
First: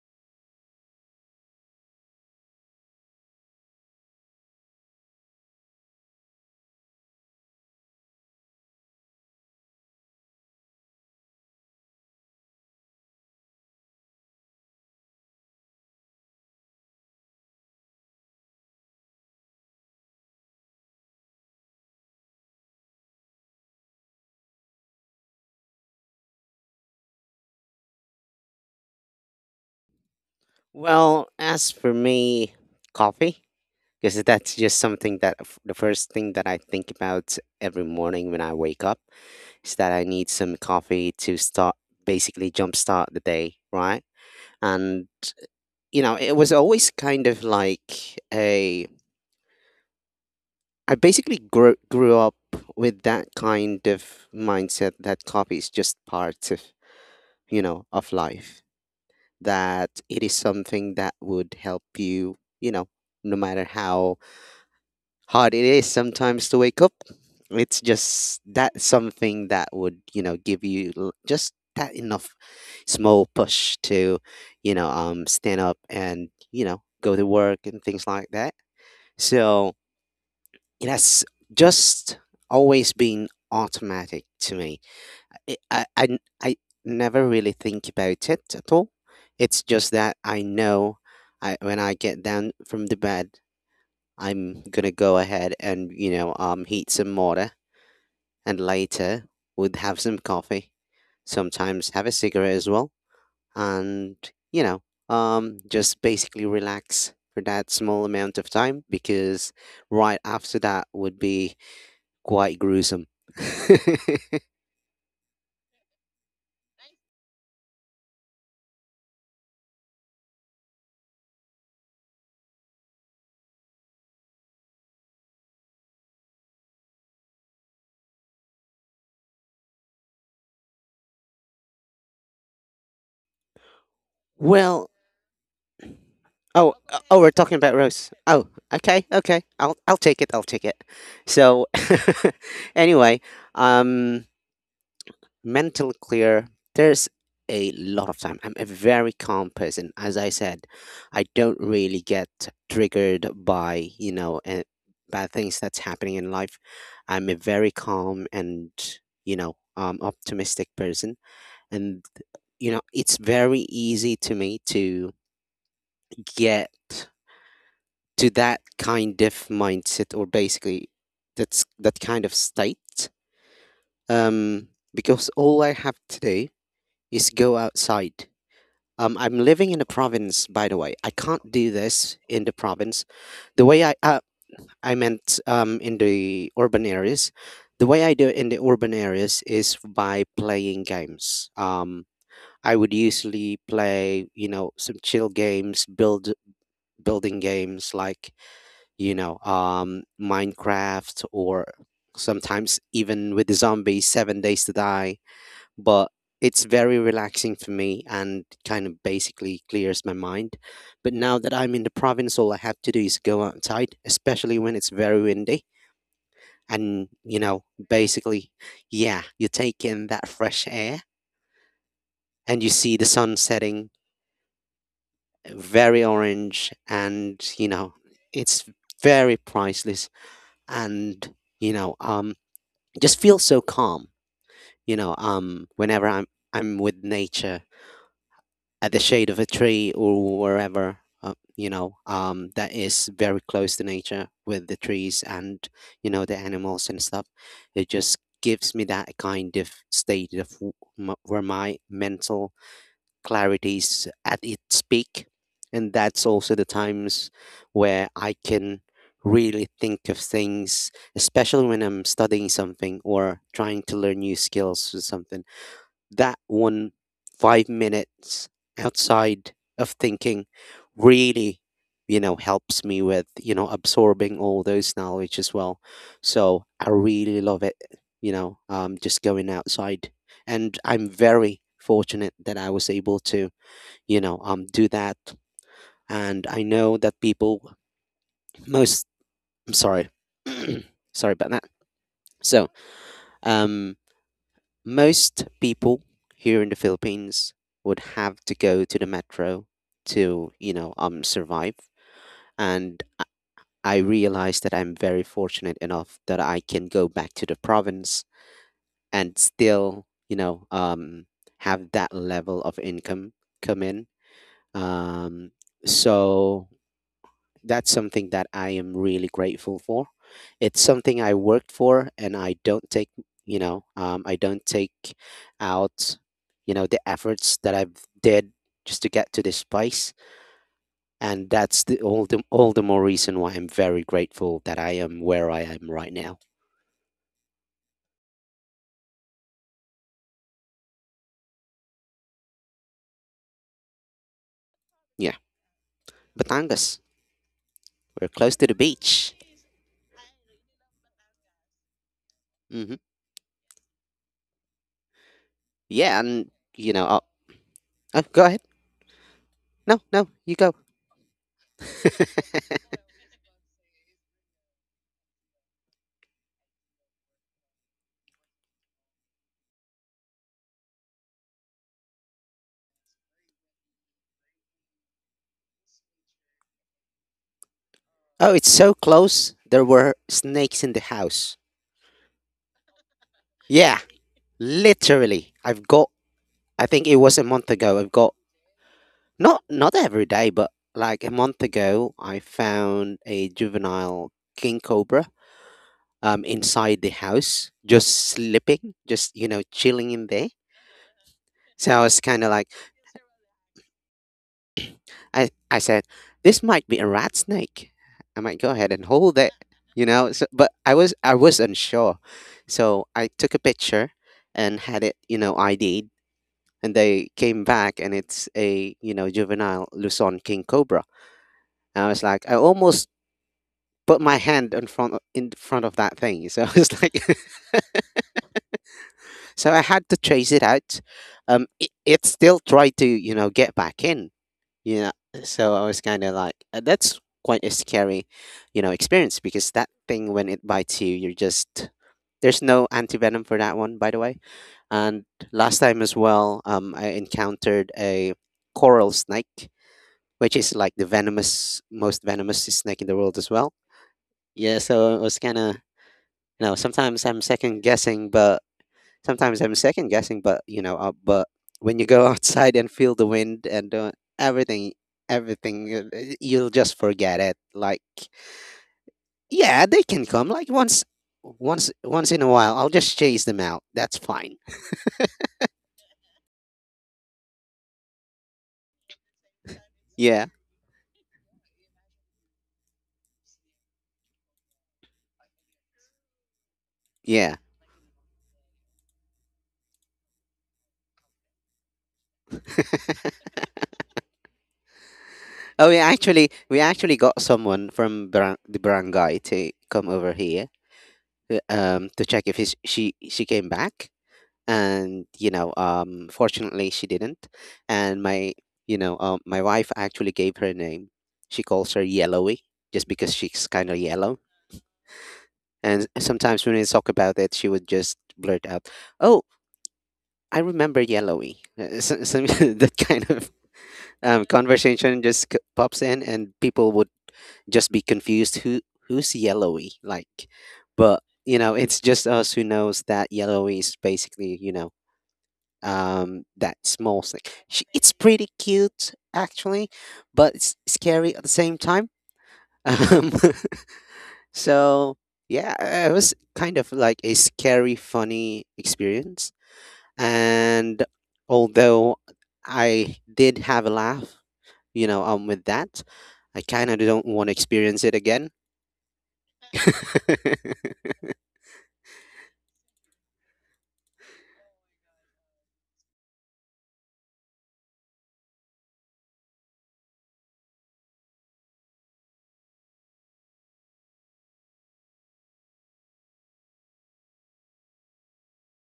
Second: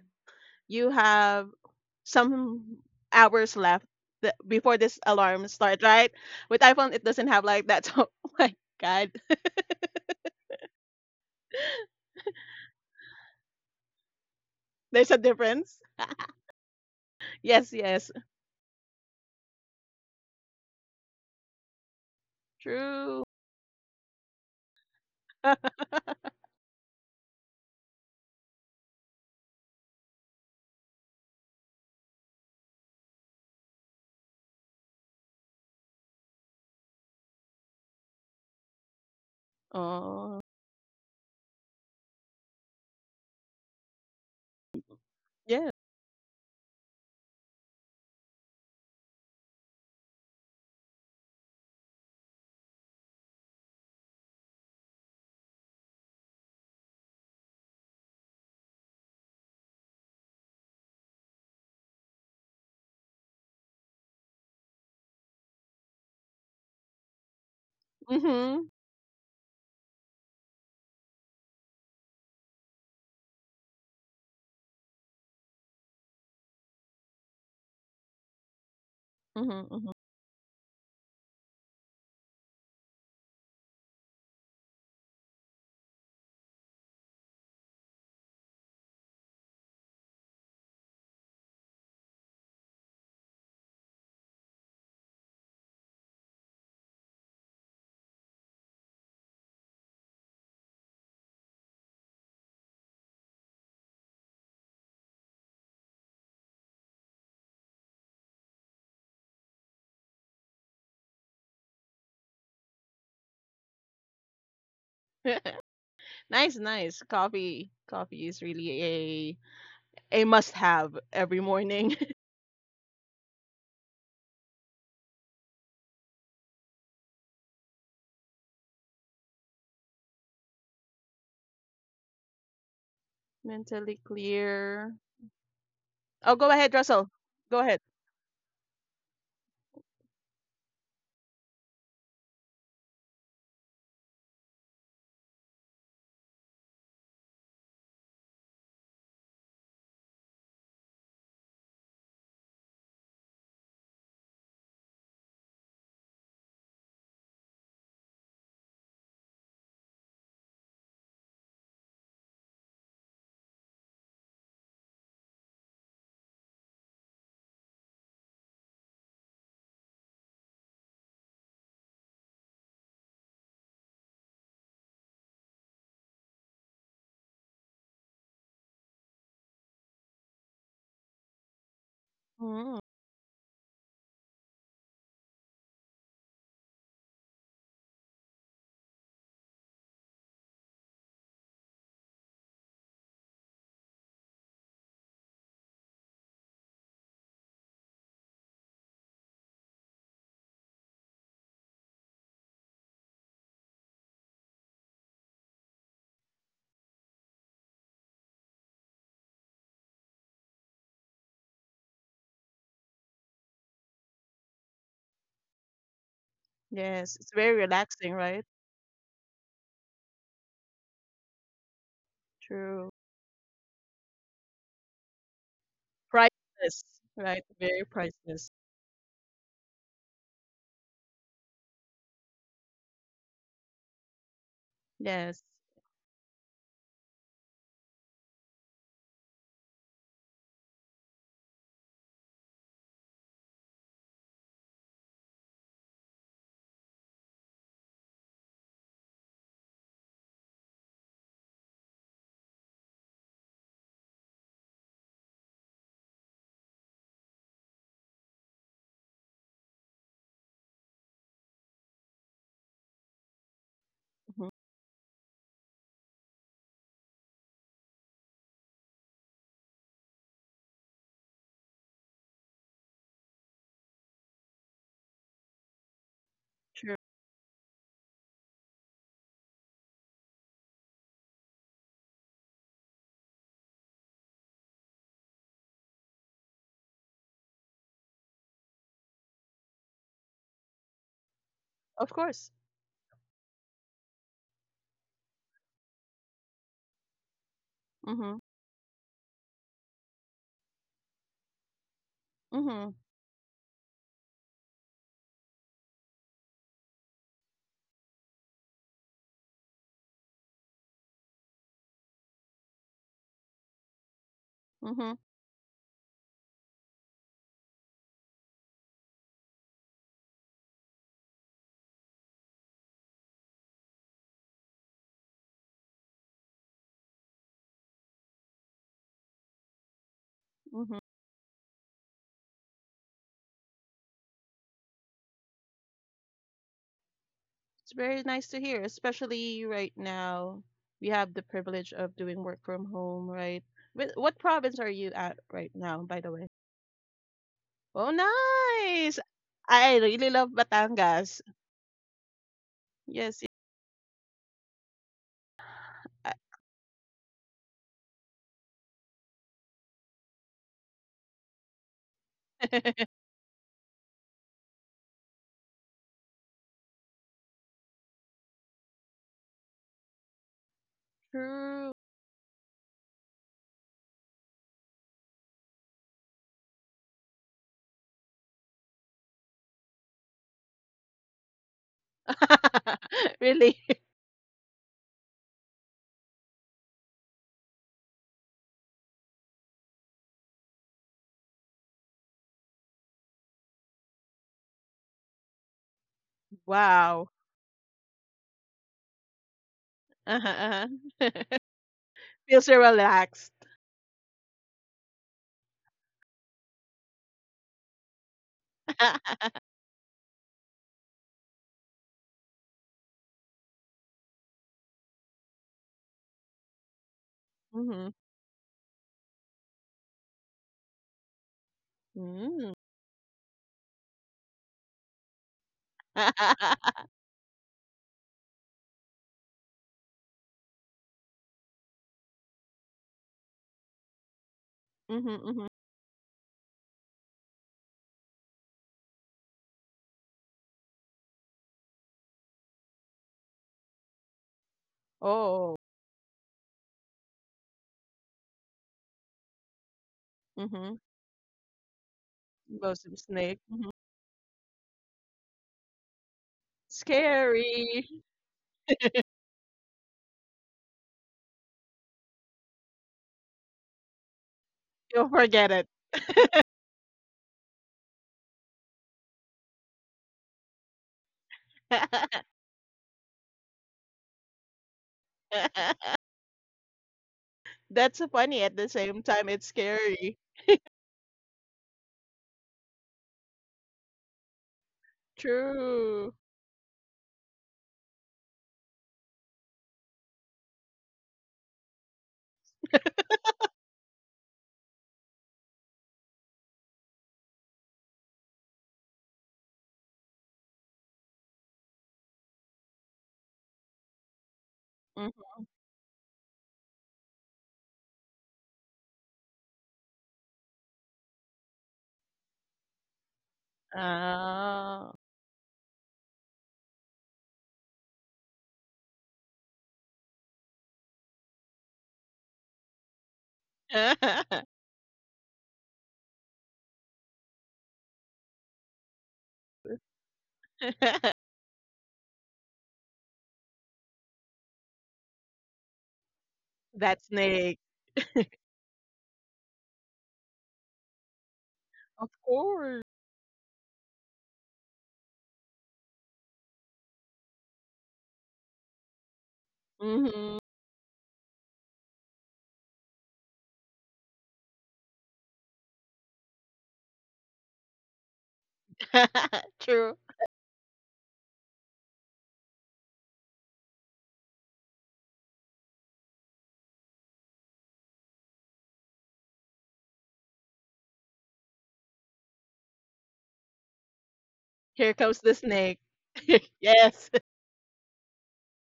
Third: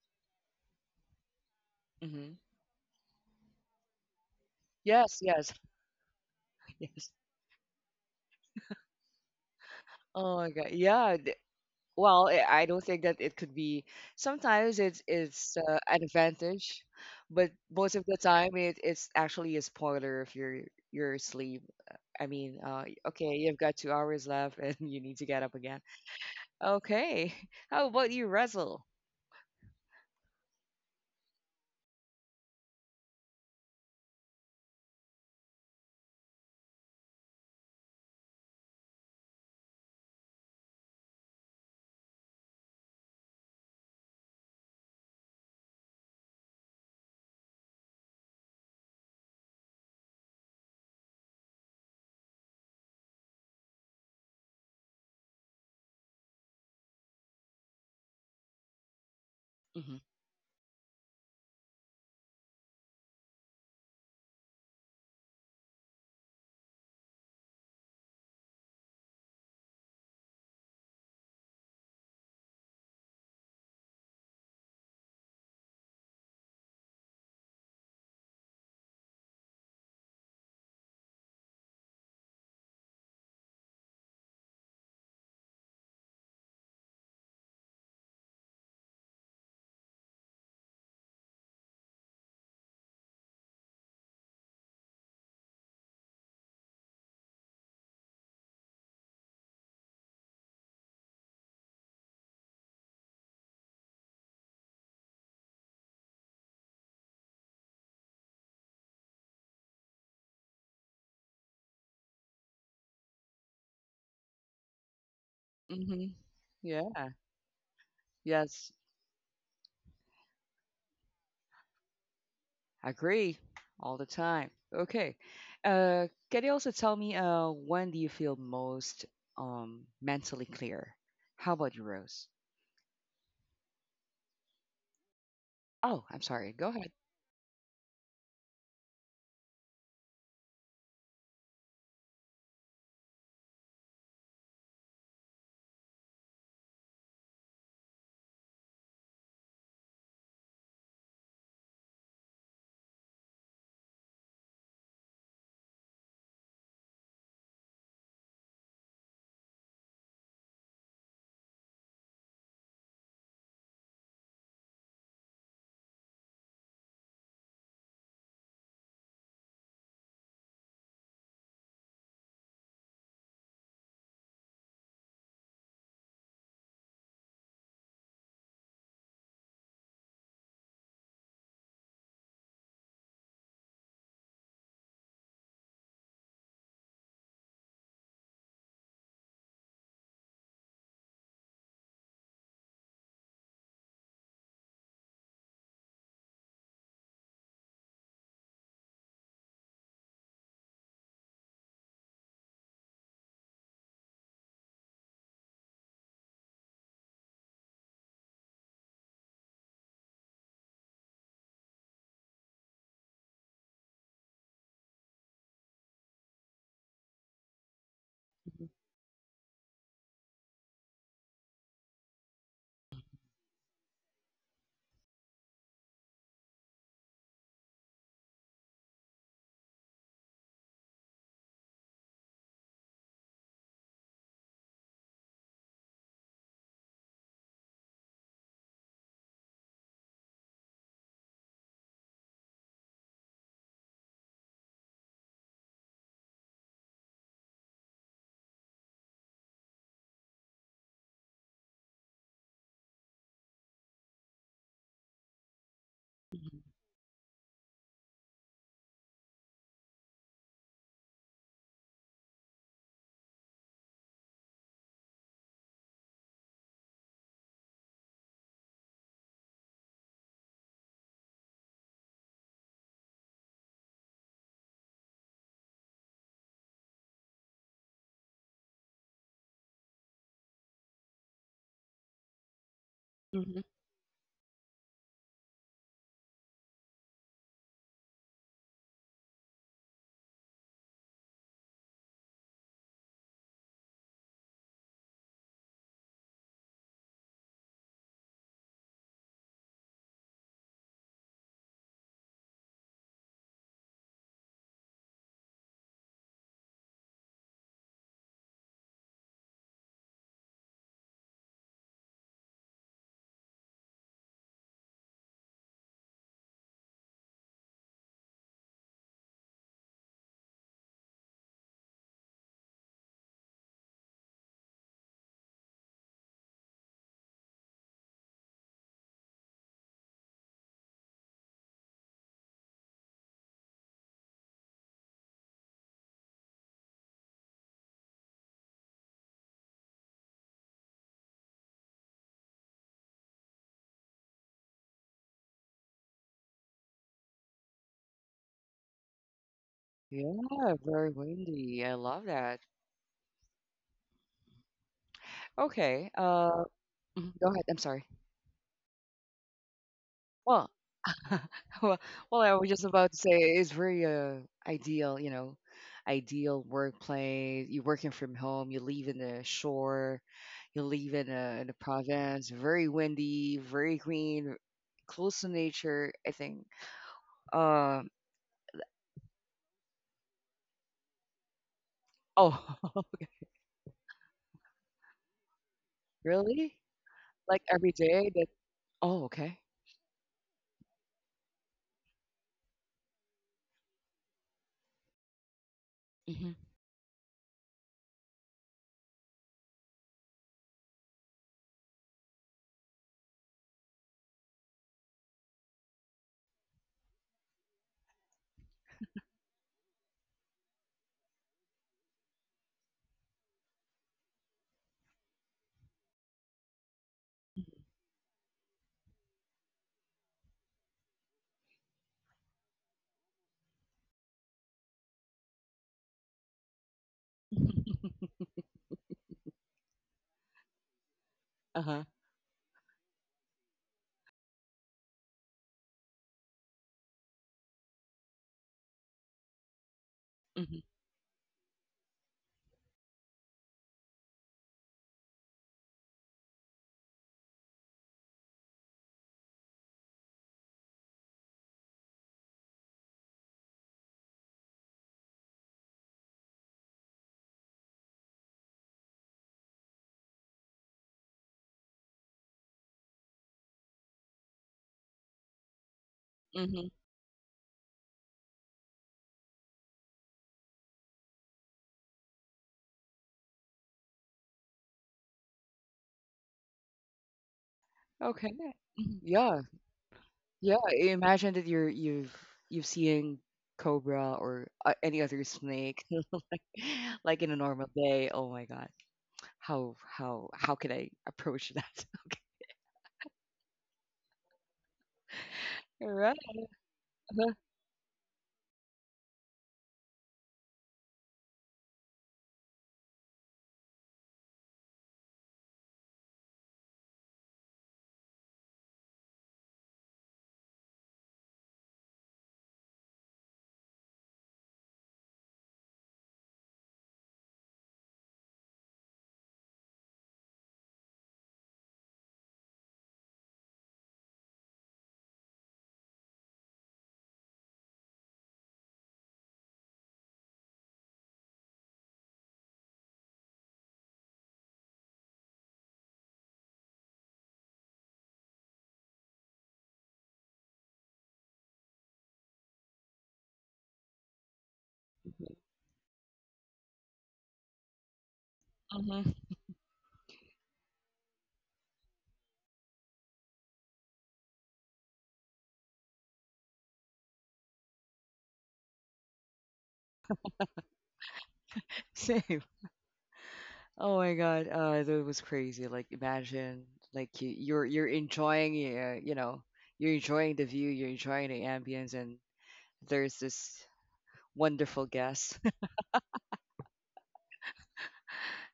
C: you have
A: Hmm.
C: some hours left before this
A: Yes,
C: alarm
A: yes,
C: start, right? With iPhone, it
A: yes.
C: doesn't have like that. So, oh my God,
A: Oh my God. Yeah, well, I don't think that it could be. Sometimes
C: there's a
A: it's
C: difference.
A: an advantage, but
C: Yes,
A: most of
C: yes,
A: the time it's actually a spoiler if you're asleep. I mean,
C: true.
A: okay, you've got 2 hours left and you need to get up again. Okay, how about you, Russell?
B: Well, as for me, coffee, because that's just something that the first thing that I think about every morning when I wake up is that I need
C: Oh,
B: some coffee to start, basically jumpstart the day, right? And,
C: yeah.
B: it was always kind of like a, I basically grew up with that kind of mindset that coffee is just part of, of life,
A: Mm-hmm.
B: that it is something that would help you, no matter how hard it is sometimes to wake up. It's just
C: Mm-hmm.
B: that something that would, give you just that enough small push to, stand up and, go to work and things like that.
C: Mm-hmm,
B: So
C: mm-hmm.
B: it has just always been automatic to me. It, I, n- I never really think about it at all. It's just that I know when I get down from the bed, I'm gonna go ahead and heat some water, and later would have some coffee. Sometimes have a cigarette as well, and you know just basically relax for that small amount of time because right after that would be quite gruesome.
A: Mm-hmm.
C: Nice,
A: Yeah.
C: nice. Coffee, coffee is
A: Yes.
C: really a must-have every morning.
A: Agree. All the time. Okay. Can you also tell me when do you feel most mentally clear? How about you, Rose?
C: Mentally
B: well,
C: clear.
A: Oh, I'm
C: Oh,
A: sorry.
C: go
A: Go
C: ahead,
B: oh
A: ahead.
C: Russell.
B: oh, we're talking
C: Go
B: about
C: ahead.
B: roast. Oh, okay, I'll take it, I'll take it. So anyway, um mentally clear. There's a lot of time. I'm a very calm person. As I said, I don't really get triggered by, bad things that's happening in life. I'm a very calm and, optimistic person. And, it's very easy to me to get to that kind of mindset, or basically that's that kind of state, um because all I have to do is go outside. I'm living in the province, by the way. I can't do this in the
C: Mm.
B: province. The way I meant in the urban areas. The way I do it in the urban areas is by playing games. I would usually play, some chill games, building games like Minecraft, or sometimes even with the zombies, 7 Days to Die, but it's very relaxing for me and kind of basically clears my mind. But now that I'm in the province, all I have to do is go outside, especially when it's very windy. And,
C: Yes, it's very relaxing, right?
B: basically,
A: Mhm,
B: yeah, you take in that fresh air and you
C: True.
B: see the sun setting very orange
C: Priceless, right?
B: and,
C: Very priceless.
B: it's very priceless and, just feel so calm,
C: Yes.
B: whenever I'm with nature at the shade of a tree or wherever that is very close to nature with the trees and the animals and stuff. It just gives me that kind of state of where my mental clarity is at its peak, and that's also
A: mhm,
B: the times where I can really think of things, especially when I'm studying something or trying to learn new
C: hmm
B: skills or something. That one 5 minutes outside of thinking really, helps me with absorbing all those knowledge as well. So I really love it, just going outside. And I'm very fortunate that I was able to,
A: mhm.
B: do that. And I know that people, most, I'm sorry. Sorry about that.
C: Of course.
B: So um most people here in the Philippines would
C: Mm-hmm.
B: have to go to the metro to, survive.
C: Mm-hmm.
B: And I realize that I'm very fortunate enough that I can go back to the province and still, have that level of income come in.
C: Mm-hmm.
B: Um, so that's something that I am really grateful for. It's something I worked for, and I don't take, I don't take out, the efforts that I've did just to get to this place.
C: Mm-hmm.
B: And that's the more reason why I'm very grateful that I am where I am right now.
C: It's very nice to hear, especially right now. We have the privilege of doing work from home, right? What province are you
B: Yeah,
C: at right now, by the way?
B: Batangas,
C: Oh,
B: we're close to the
C: nice.
B: beach.
C: I really love
A: Yeah, very
C: Batangas.
A: windy. I love that.
B: Hmm.
C: Yes, yeah.
A: Okay.
B: Yeah, and you know, oh,
A: Mhm, go ahead. I'm sorry.
B: oh, go ahead. No, no, you go.
A: Well, well, I was just about to say it's very ideal, you know, ideal workplace. You're working from home. You live in the shore. You live in a
C: True.
A: province. Very windy. Very green. Close to nature. I think. Um.
B: Oh, it's so close. There were snakes in the house.
A: Oh,
C: Really?
B: Yeah. Literally, I've got.
A: really?
B: I think it was a month
A: Like
B: ago.
A: every
B: I've got,
A: day? That. Oh, okay.
B: not every day, but like a month ago, I found a juvenile king cobra
A: Mm-hmm.
B: inside the
C: Wow.
B: house, just sleeping, just chilling in
C: Uh-huh,
B: there.
C: uh-huh.
B: So I was kind of
C: Feels
B: like,
C: so relaxed.
B: I said, this might be a rat snake. I might go ahead and hold it, you know. So, but I was unsure, so I took a picture and had it, you know, ID'd, and they came back
C: Mm-hmm.
B: and it's a, juvenile Luzon king cobra. And I was like, I
C: Mm.
B: almost put my hand in front of that thing. So I
C: Mm-hmm.
B: was like, so I had to chase it out. It,
A: uh
B: it still tried to get back in. You know,
C: Mm-hmm.
B: so I was kind of like, that's quite a scary, you know, experience because that thing when it
A: huh.
B: bites you, you're just, there's no antivenom for that one, by the way. And
C: Oh.
B: last time as well, I encountered a coral snake, which is like
C: Mm-hmm.
B: the venomous, most venomous snake in the
C: Bosun
B: world as
C: snake.
B: well.
C: Mhm.
B: Yeah, so it was kind of, sometimes I'm second
C: Scary.
B: guessing, but sometimes I'm second guessing, but but when you go outside and feel the wind and everything,
C: You'll forget it.
B: everything, you'll just
A: Mhm.
B: forget it. Like yeah, they can come like once in a while. I'll just chase them out. That's fine.
C: That's so funny
A: Okay.
C: at the same
A: Mhm.
C: time. It's
A: Yeah.
C: scary.
B: Yeah.
A: Yeah. I imagine that you've seen cobra or any other snake
C: True.
A: like
B: Yeah.
A: in a normal day. Oh my God. How can I approach that? Okay.
B: Oh,
A: All right.
B: we actually got someone from the barangay to come over here to check if she came back, and
C: Mhm.
B: fortunately she didn't. And my, my wife actually gave her a name. She calls her Yellowy just because she's kind of yellow,
C: Oh.
B: and sometimes when we talk about it, she would just blurt out, "Oh, I remember Yellowy." Some, that kind of conversation just pops in, and people would just be confused who's Yellowy, like, but it's just us who knows that Yellowy is basically, that small
C: That
B: thing.
C: snake.
B: She, it's pretty cute actually, but it's scary at the same time.
C: Of course.
B: um so yeah, it was kind of like a scary funny
A: Mm-hmm.
B: experience.
C: Hmm
B: And although I did have a laugh, with that, I kind of don't want to experience it again.
C: True.
A: Same. Oh my God. That was crazy. Like imagine like you're enjoying you know you're enjoying the view, you're enjoying the ambience, and there's this
C: Here
A: wonderful
C: comes the
A: guest
C: snake. Yes.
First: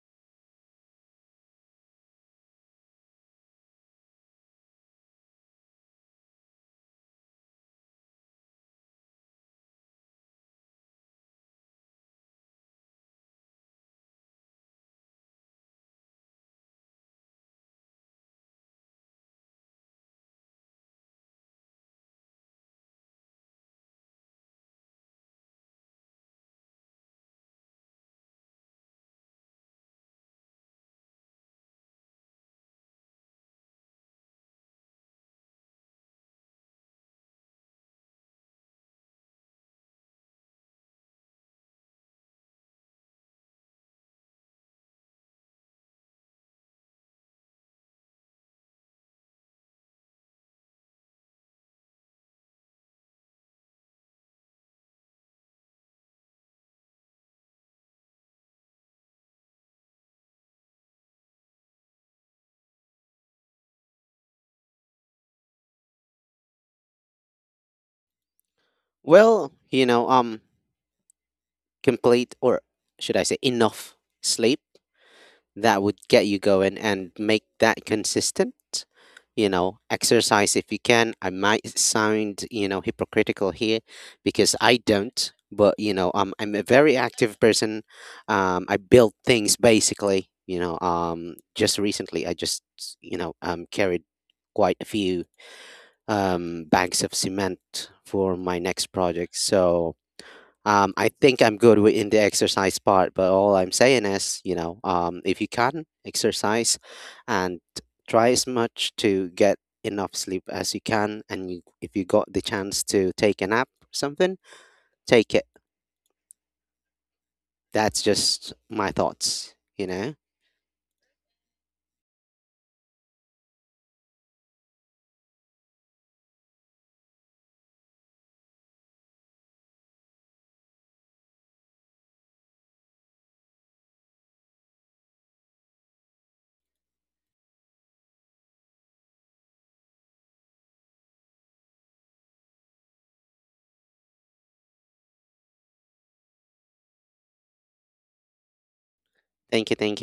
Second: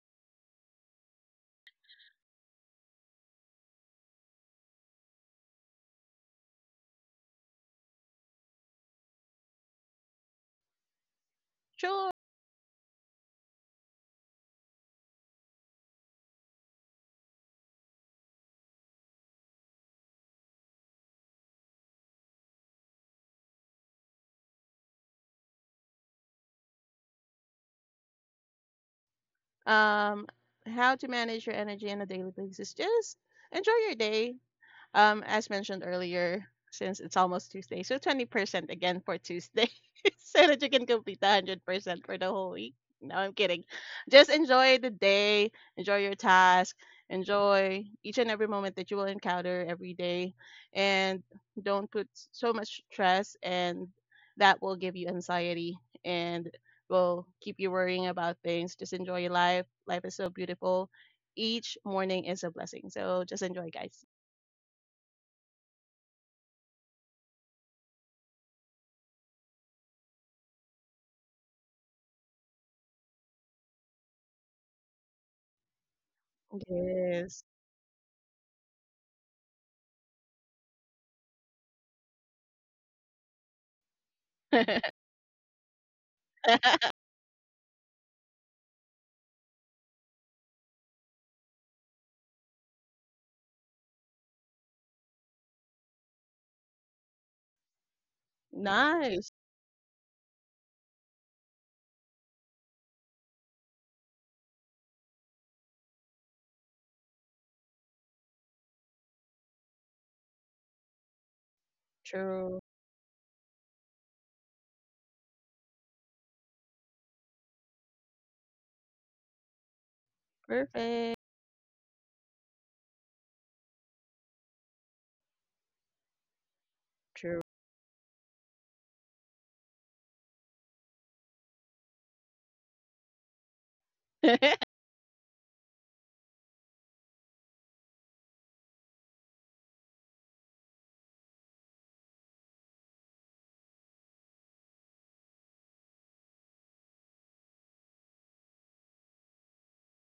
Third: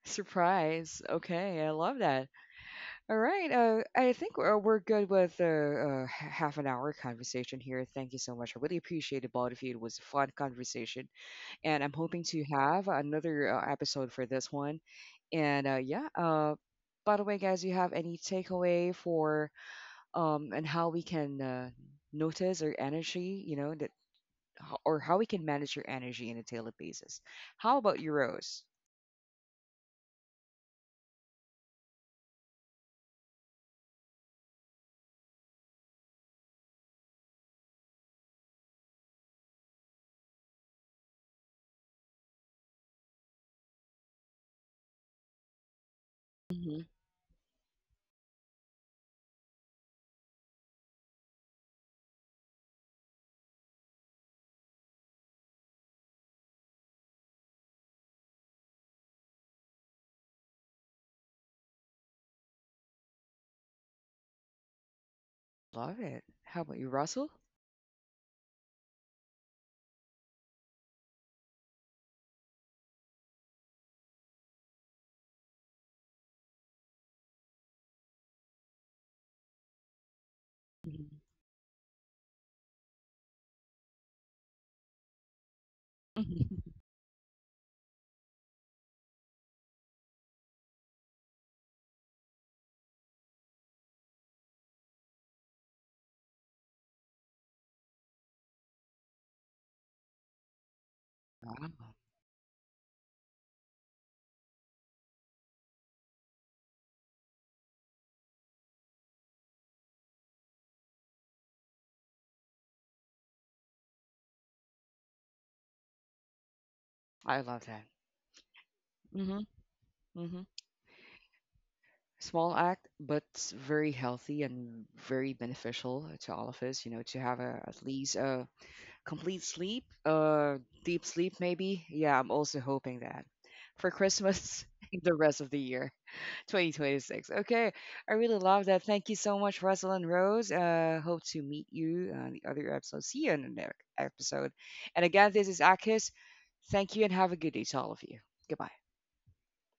A: surprise. Okay, I love that. All right. We're good with half an hour conversation here. Thank you so much. I really appreciate it, both of you. It was a fun conversation, and I'm
C: Sure.
A: hoping to have another episode for this one. And by the way, guys, you have any takeaway for and how we can notice our energy, you know, that or how we can manage your energy on a daily basis? How about you, Rose?
C: Um, how to manage your energy on a daily basis. Just enjoy your day. As mentioned earlier, since it's almost Tuesday, so 20% again for Tuesday so that you can complete the 100% for the whole week. No, I'm kidding. Just enjoy the day, enjoy your task,
A: Hmm.
C: enjoy each and every moment that you will encounter every day, and don't put so much stress, and that will give you anxiety and will keep you worrying about things. Just enjoy your life. Life is so beautiful. Each morning is a blessing. So just enjoy, guys.
A: Love it. How about you, Russell?
B: Well, complete or should I say enough sleep that would get you going and make
C: Yes.
B: that consistent. Exercise if you can. I
A: Hmm.
B: might sound, hypocritical here because I don't, but I'm a very active person. I build things basically. Just recently I just, carried quite a few bags of cement for my next
C: Nice.
B: project. I think I'm good with
A: Wow,
B: in the exercise part, but all I'm saying is, if you can exercise and try as much to get enough sleep as you can, and you, if you got the
C: True.
B: chance to take a nap or something, take it.
A: I love
B: That's
A: that.
B: just my thoughts,
A: Hmm.
B: you know.
A: Hmm.
C: Perfect.
A: Small act, but very healthy and very beneficial to all of us, you know,
C: True.
A: to have a, at least a complete sleep, deep sleep maybe. Yeah, I'm also hoping that for Christmas, the rest of the year, 2026. Okay, I really love that. Thank you so much, Russell and Rose. Hope to meet you on the other episode. See you in the next episode. And again, this is Akis. Thank you and have a good day to all of you. Goodbye.
B: Thank you, thank you.